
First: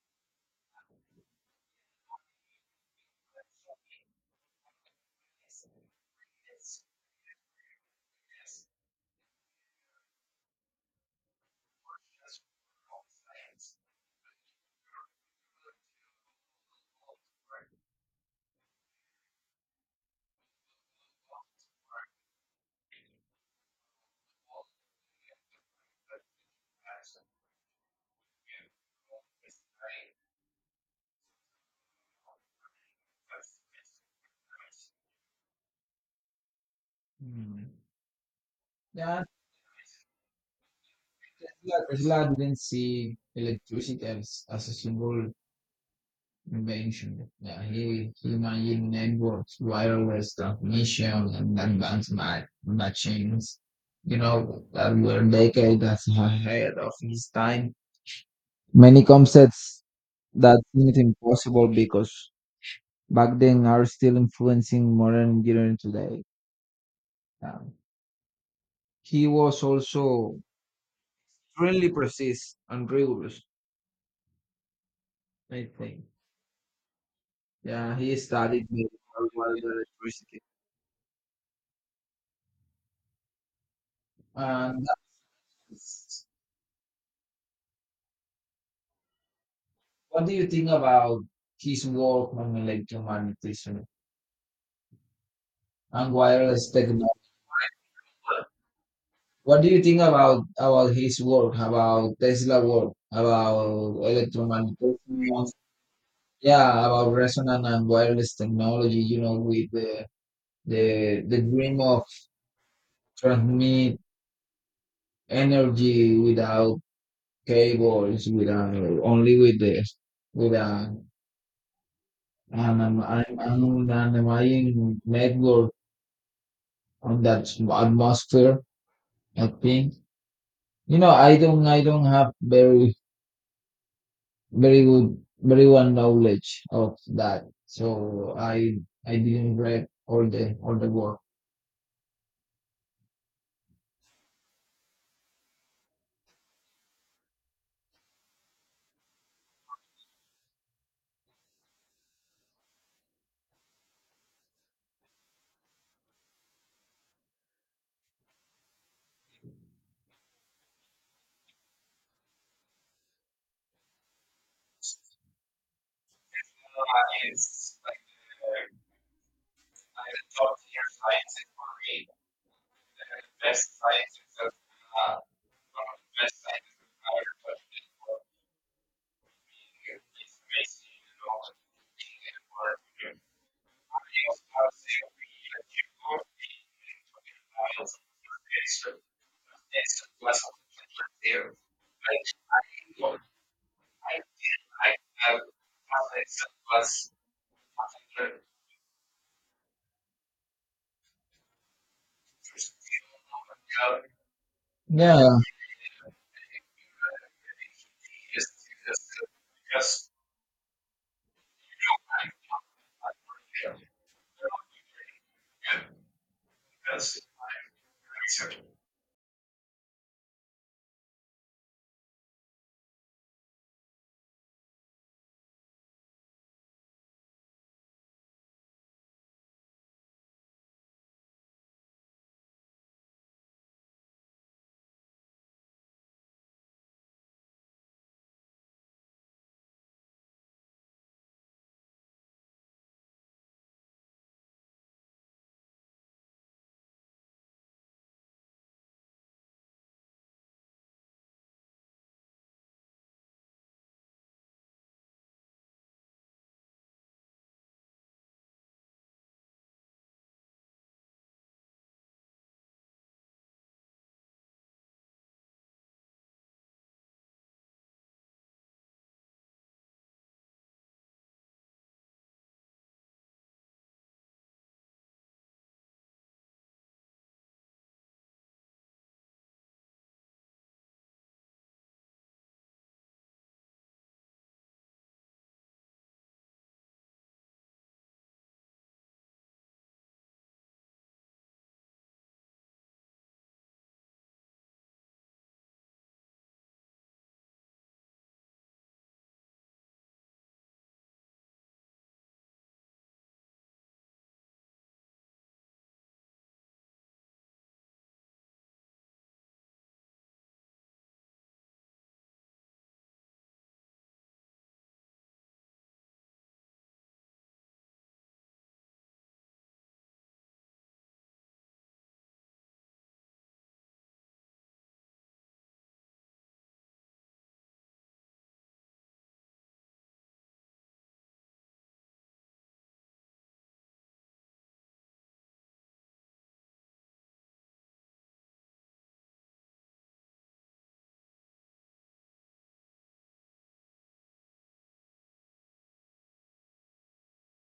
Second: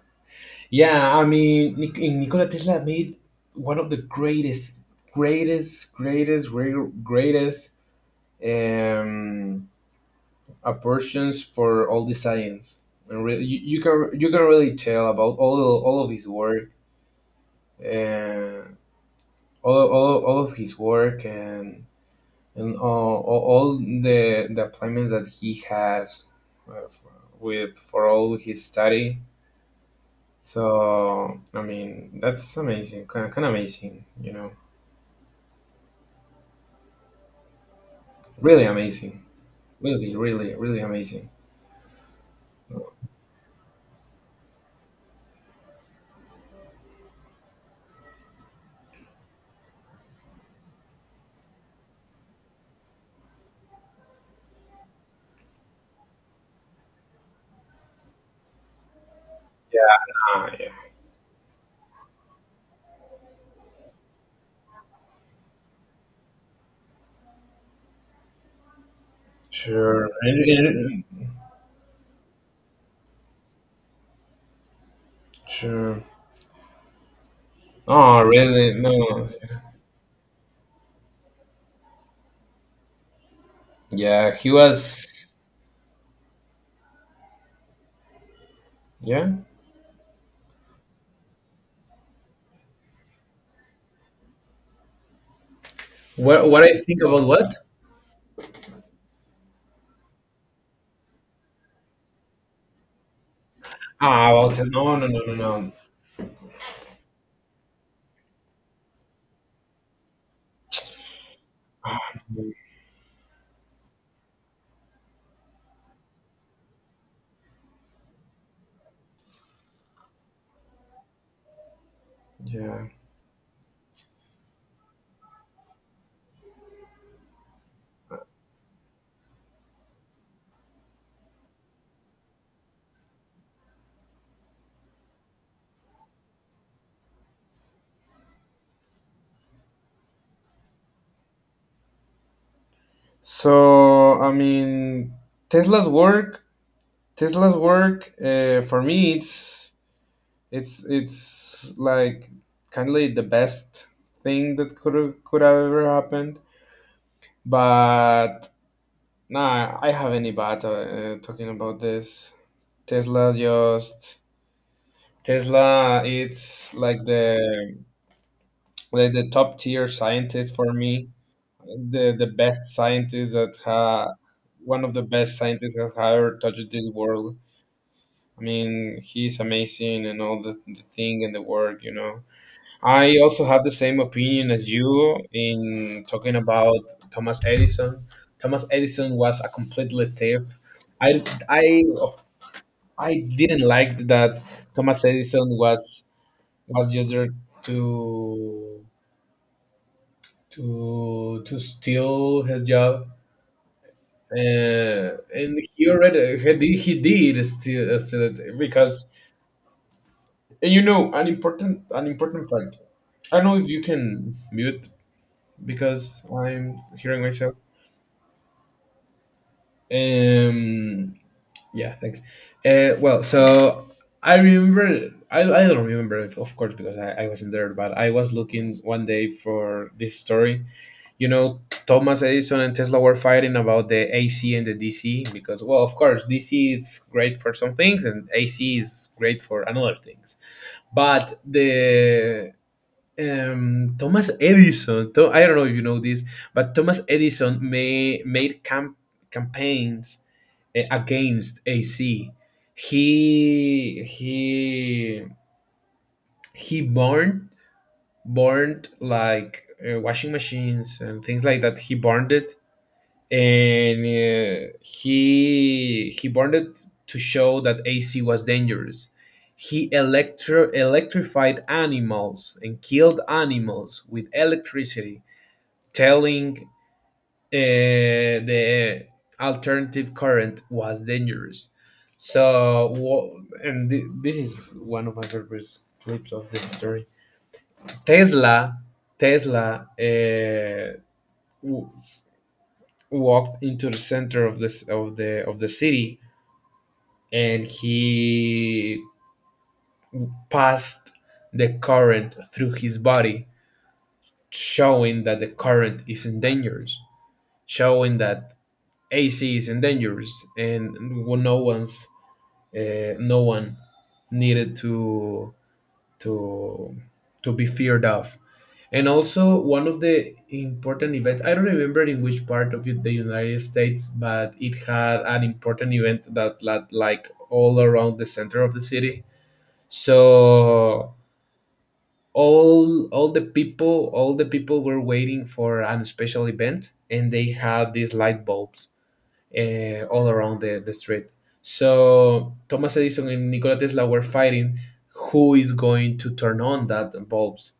Speaker 1: yeah. I mean, Nikola Tesla made one of the greatest um, aversions for all the science. And you, you can, you can really tell about all of his work, uh, all of his work, and all the appointments that he had, uh, f- with, for all his study. So I mean, that's amazing, kind of amazing, you know,
Speaker 2: Mm.
Speaker 1: really amazing,
Speaker 2: Yeah,
Speaker 1: really amazing.
Speaker 2: Tesla didn't
Speaker 1: So,
Speaker 2: see electricity as a single invention. Yeah, he imagined networks, wireless transmission, and advanced machines, that were decades ahead of his time. Many
Speaker 1: yeah,
Speaker 2: concepts
Speaker 1: nah,
Speaker 2: that
Speaker 1: yeah,
Speaker 2: seemed impossible because back then are still influencing modern engineering today. Um, he was
Speaker 1: sure.
Speaker 2: also extremely precise and rigorous, I
Speaker 1: Sure.
Speaker 2: think. Yeah, he
Speaker 1: Oh,
Speaker 2: studied
Speaker 1: really?
Speaker 2: with
Speaker 1: No.
Speaker 2: Harvard University.
Speaker 1: Yeah, he
Speaker 2: And
Speaker 1: was. Yeah.
Speaker 2: what do you think about his work on electromagnetism and
Speaker 1: What
Speaker 2: wireless
Speaker 1: I think
Speaker 2: technology?
Speaker 1: about what?
Speaker 2: What do you think about his work, about Tesla work, about
Speaker 1: Ah, about,
Speaker 2: electromagnetism?
Speaker 1: no,
Speaker 2: Yeah, about resonant and wireless technology. With the dream of
Speaker 1: no.
Speaker 2: transmit energy without cables with only with this with an,
Speaker 1: Yeah.
Speaker 2: an, an, an underlying network on that atmosphere. I think I don't have very very good very well knowledge of that, so I didn't read all the work.
Speaker 1: So I mean, Tesla's work, Tesla's work. For me, it's, like kind of like the best thing that could have ever happened. But nah, I have any bad talking about this. Tesla just Tesla. It's like the, like the top tier scientist for me, the best scientist that ha one of the best scientists that have ever touched this world. I mean, he's amazing and all the thing and the work, you know. I also have the same opinion as you in talking about Thomas Edison. Thomas Edison was a complete thief. I I of I didn't like that Thomas Edison was just there to, to steal his job, uh,
Speaker 2: Yeah.
Speaker 1: and he already, he did steal, steal it. Because, and you know, an important, fact, I don't know if you can mute because I'm hearing myself. um yeah, thanks. Well, so I remember, I don't remember, of course, because I wasn't there, but I was looking one day for this story. You know, Thomas Edison and Tesla were fighting about the AC and the DC, because, well, of course, DC is great for some things and AC is great for another things. But the, Thomas Edison, I don't know if you know this, but Thomas Edison made campaigns, against AC. He he he burned, burned like washing machines and things like that. He burned it, and he wanted to show that AC was dangerous. He electrified animals and killed animals with electricity, telling the alternative current was dangerous. So, this is one of my favorite clips of the story. Tesla, Tesla, w- walked into the center of this of the city, and he passed the current through his body, showing that the current is endangered, showing that AC is endangered, and no one's no one needed to, to to be feared of. And also one of the important events, I don't remember in which part of the United States, but it had an important event that led like all around the center of the city. So all the people were waiting for an special event, and they had these light bulbs all around the street. So Thomas Edison and Nikola Tesla were fighting who is going to turn on that bulbs.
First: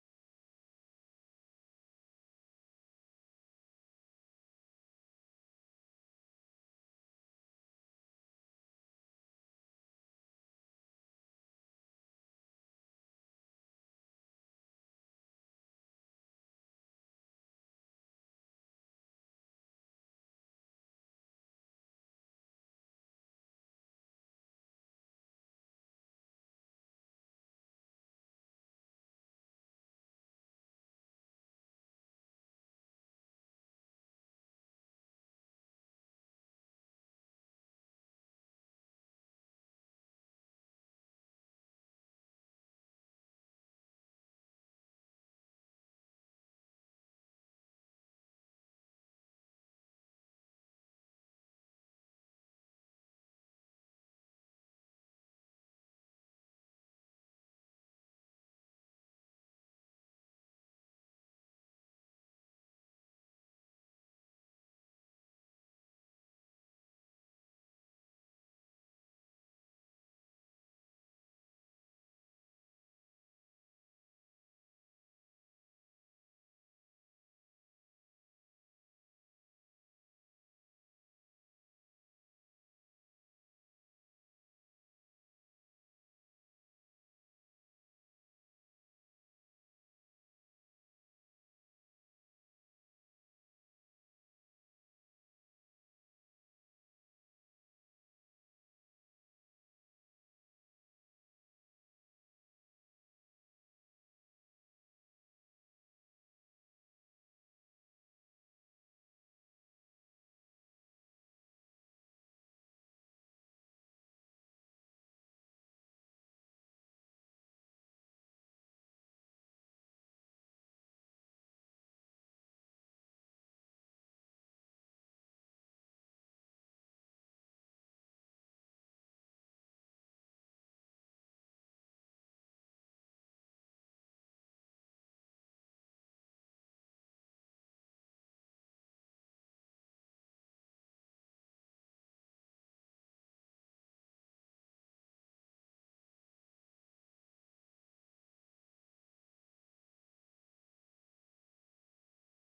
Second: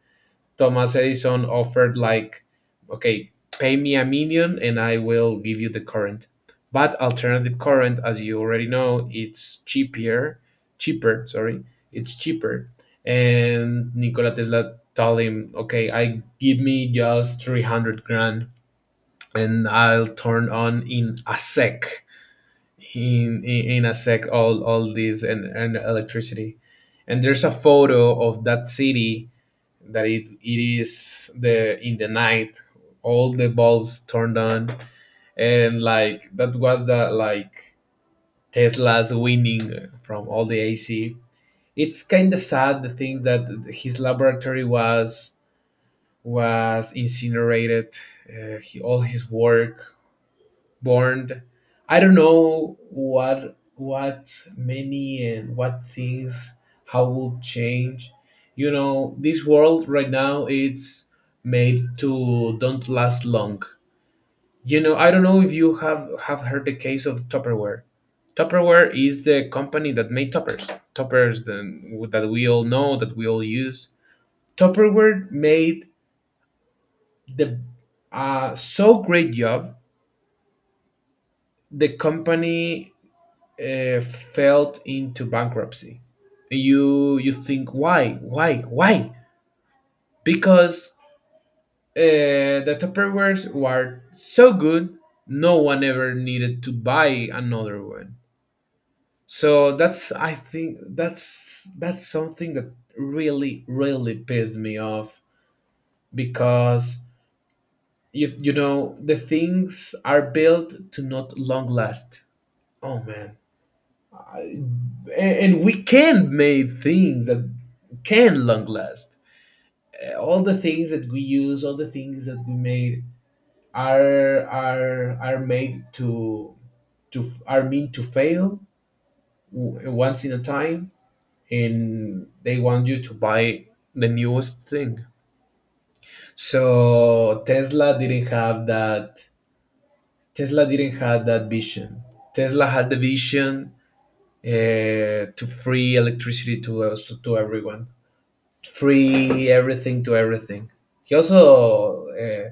Speaker 1: Thomas Edison offered, like, okay, pay me a million and I will give you the current. But alternative current, as you already know, it's cheaper, cheaper. Sorry, it's cheaper. And Nikola Tesla told him, okay, I give me just 300 grand and I'll turn on in a sec, in a sec, all this and electricity. And there's a photo of that city that it is the in the night, all the bulbs turned on, and like that was the, like, Tesla's winning from all the ac. It's kind of sad the thing that his laboratory was incinerated. All his work bond. I don't know what many and what things how will change. You know, this world right now it's made to don't last long. You know, I don't know if you have heard the case of Tupperware. Tupperware is the company that made toppers, that we all know, that we all use. Tupperware made the so great job. The company fell into bankruptcy. You think why why? Because the Tupperwares were so good, no one ever needed to buy another one. So that's, I think, that's something that really really pissed me off because you know the things are built to not long last. Oh man. And we can make things that can long last. All the things that we use, all the things that we made, are made to are meant to fail once in a time, and they want you to buy the newest thing. So Tesla didn't have that. Tesla didn't have that vision. Tesla had the vision to free electricity to us, to everyone, free everything to everything. He also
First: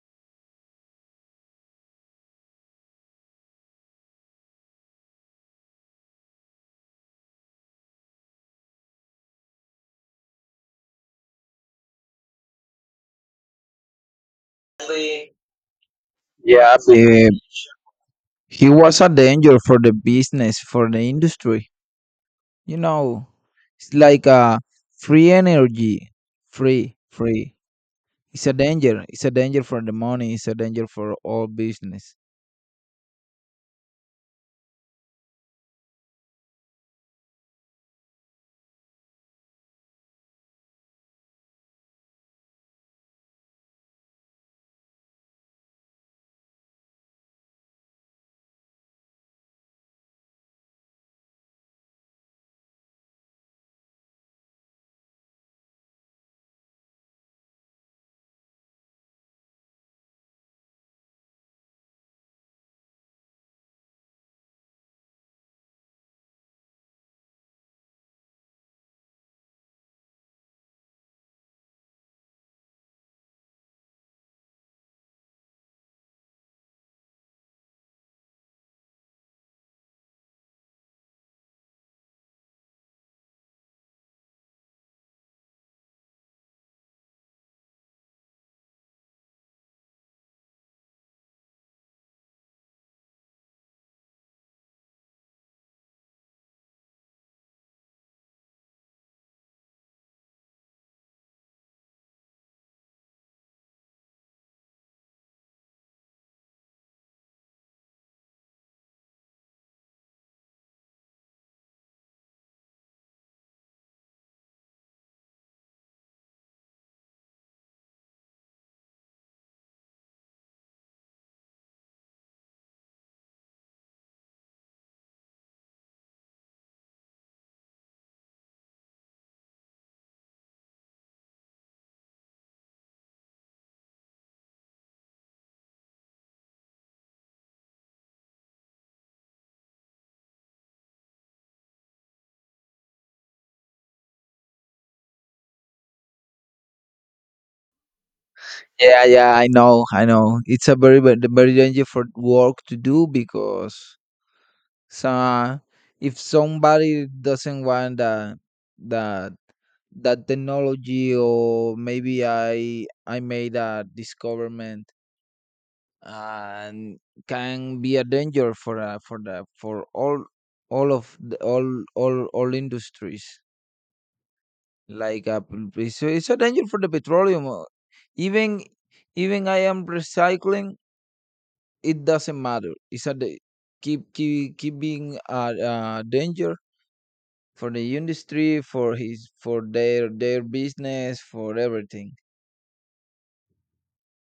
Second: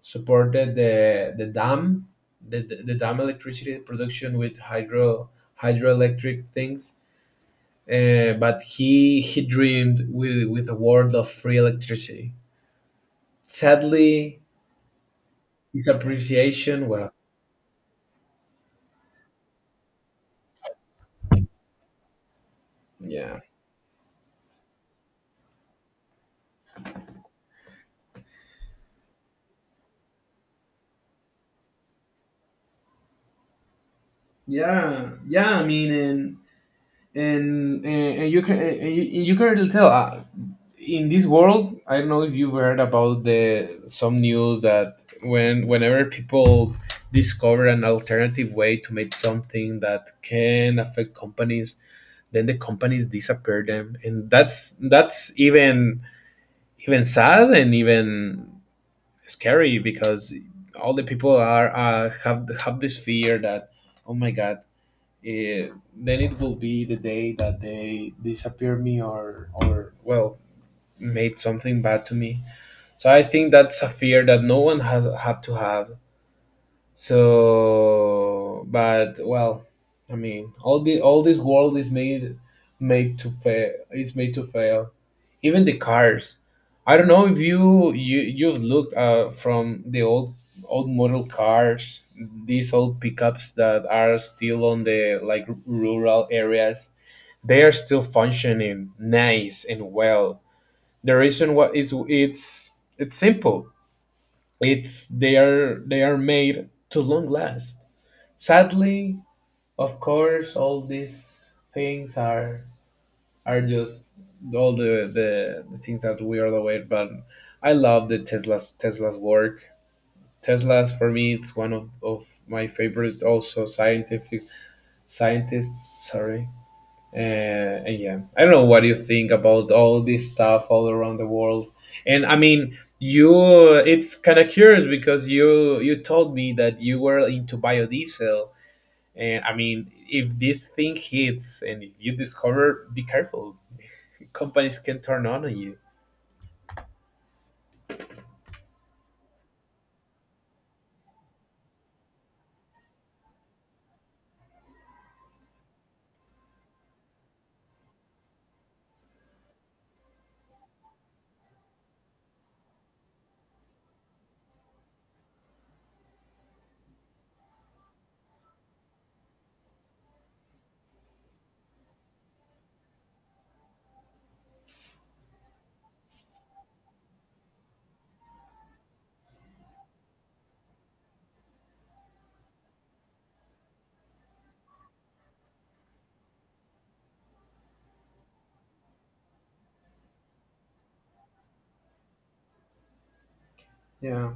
Speaker 1: supported the dam, the dam electricity production with hydroelectric things. But he dreamed with a world of free electricity. Sadly, his
Speaker 2: Yeah,
Speaker 1: appreciation. Well,
Speaker 2: he was a danger for the business, for the industry. You know,
Speaker 1: yeah,
Speaker 2: it's like a free energy, free, free. It's a danger. It's a danger for the money. It's a danger for all business.
Speaker 1: yeah, yeah. I mean, and you can really tell in this world. I don't know if you've heard about the some news that whenever people discover an alternative way to make something that can affect companies, then the companies disappear them. And that's even sad and even scary, because all the people are have this fear that, oh my God, eh, then it will be the day that they disappear me, or well made something bad to me. So I think that's a fear that no one has have to have. So, but well, I mean, all this world is made to fail. It's made to fail. Even the cars. I don't know if you've looked from the old model cars, these old pickups that are still on the like rural areas. They are still functioning nice and well. The reason why is it's simple. It's They are made to long last. Sadly, of course, all these things are just all the things that we are aware. But I love the Tesla's work. Tesla's, for me, it's one of my favorite also scientific scientists. Sorry. And yeah, I don't know what you think about all this stuff all around the world. And I mean, you it's kind of curious because you told me that you were into biodiesel. And I mean, if this thing hits and if you discover, be careful. Companies can turn on you.
Speaker 2: Yeah, yeah, I know. It's a very, very very danger for work to do because so if somebody doesn't want that that that technology, or maybe I made a discoverment and can be a danger for all of the, all industries. Like so it's a danger for the petroleum even even I am recycling, it doesn't matter, keep being a danger for the industry, for their business for everything.
Speaker 1: Yeah,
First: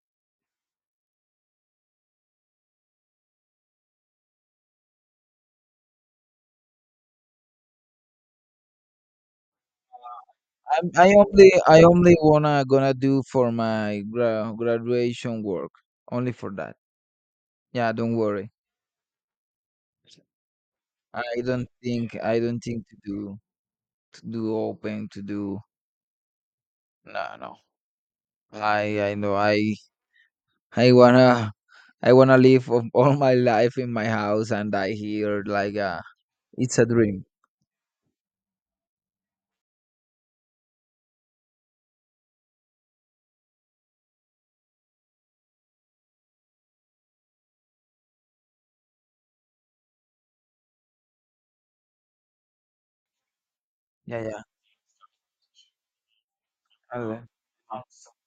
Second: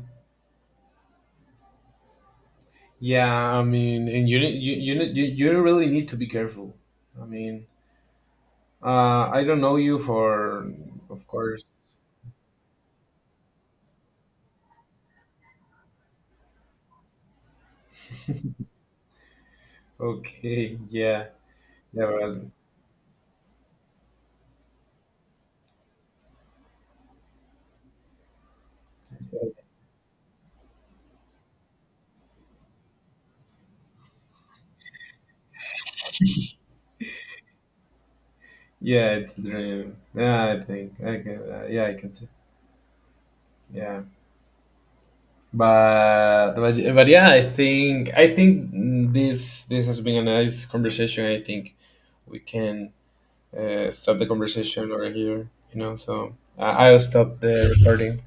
Speaker 1: yeah. I mean, and you ne- you ne- you really need to be careful. I mean, I don't know you for,
Speaker 2: I'm, i
Speaker 1: of
Speaker 2: only
Speaker 1: course.
Speaker 2: i only wanna gonna do for my graduation work, only for that. Yeah, don't worry.
Speaker 1: Okay, [laughs] yeah,
Speaker 2: i don't
Speaker 1: yeah,
Speaker 2: think i
Speaker 1: well,
Speaker 2: don't think to do. No, no. I know I wanna I wanna live of all my life in my house and die here, like it's a dream.
Speaker 1: yeah. It's a dream. Yeah, I think. Okay, yeah, I can see. Yeah, but yeah, I think this has been a nice conversation. I think we can stop
Speaker 2: Yeah,
Speaker 1: the
Speaker 2: yeah.
Speaker 1: conversation over here. So I
Speaker 2: I
Speaker 1: I'll
Speaker 2: know.
Speaker 1: stop the recording.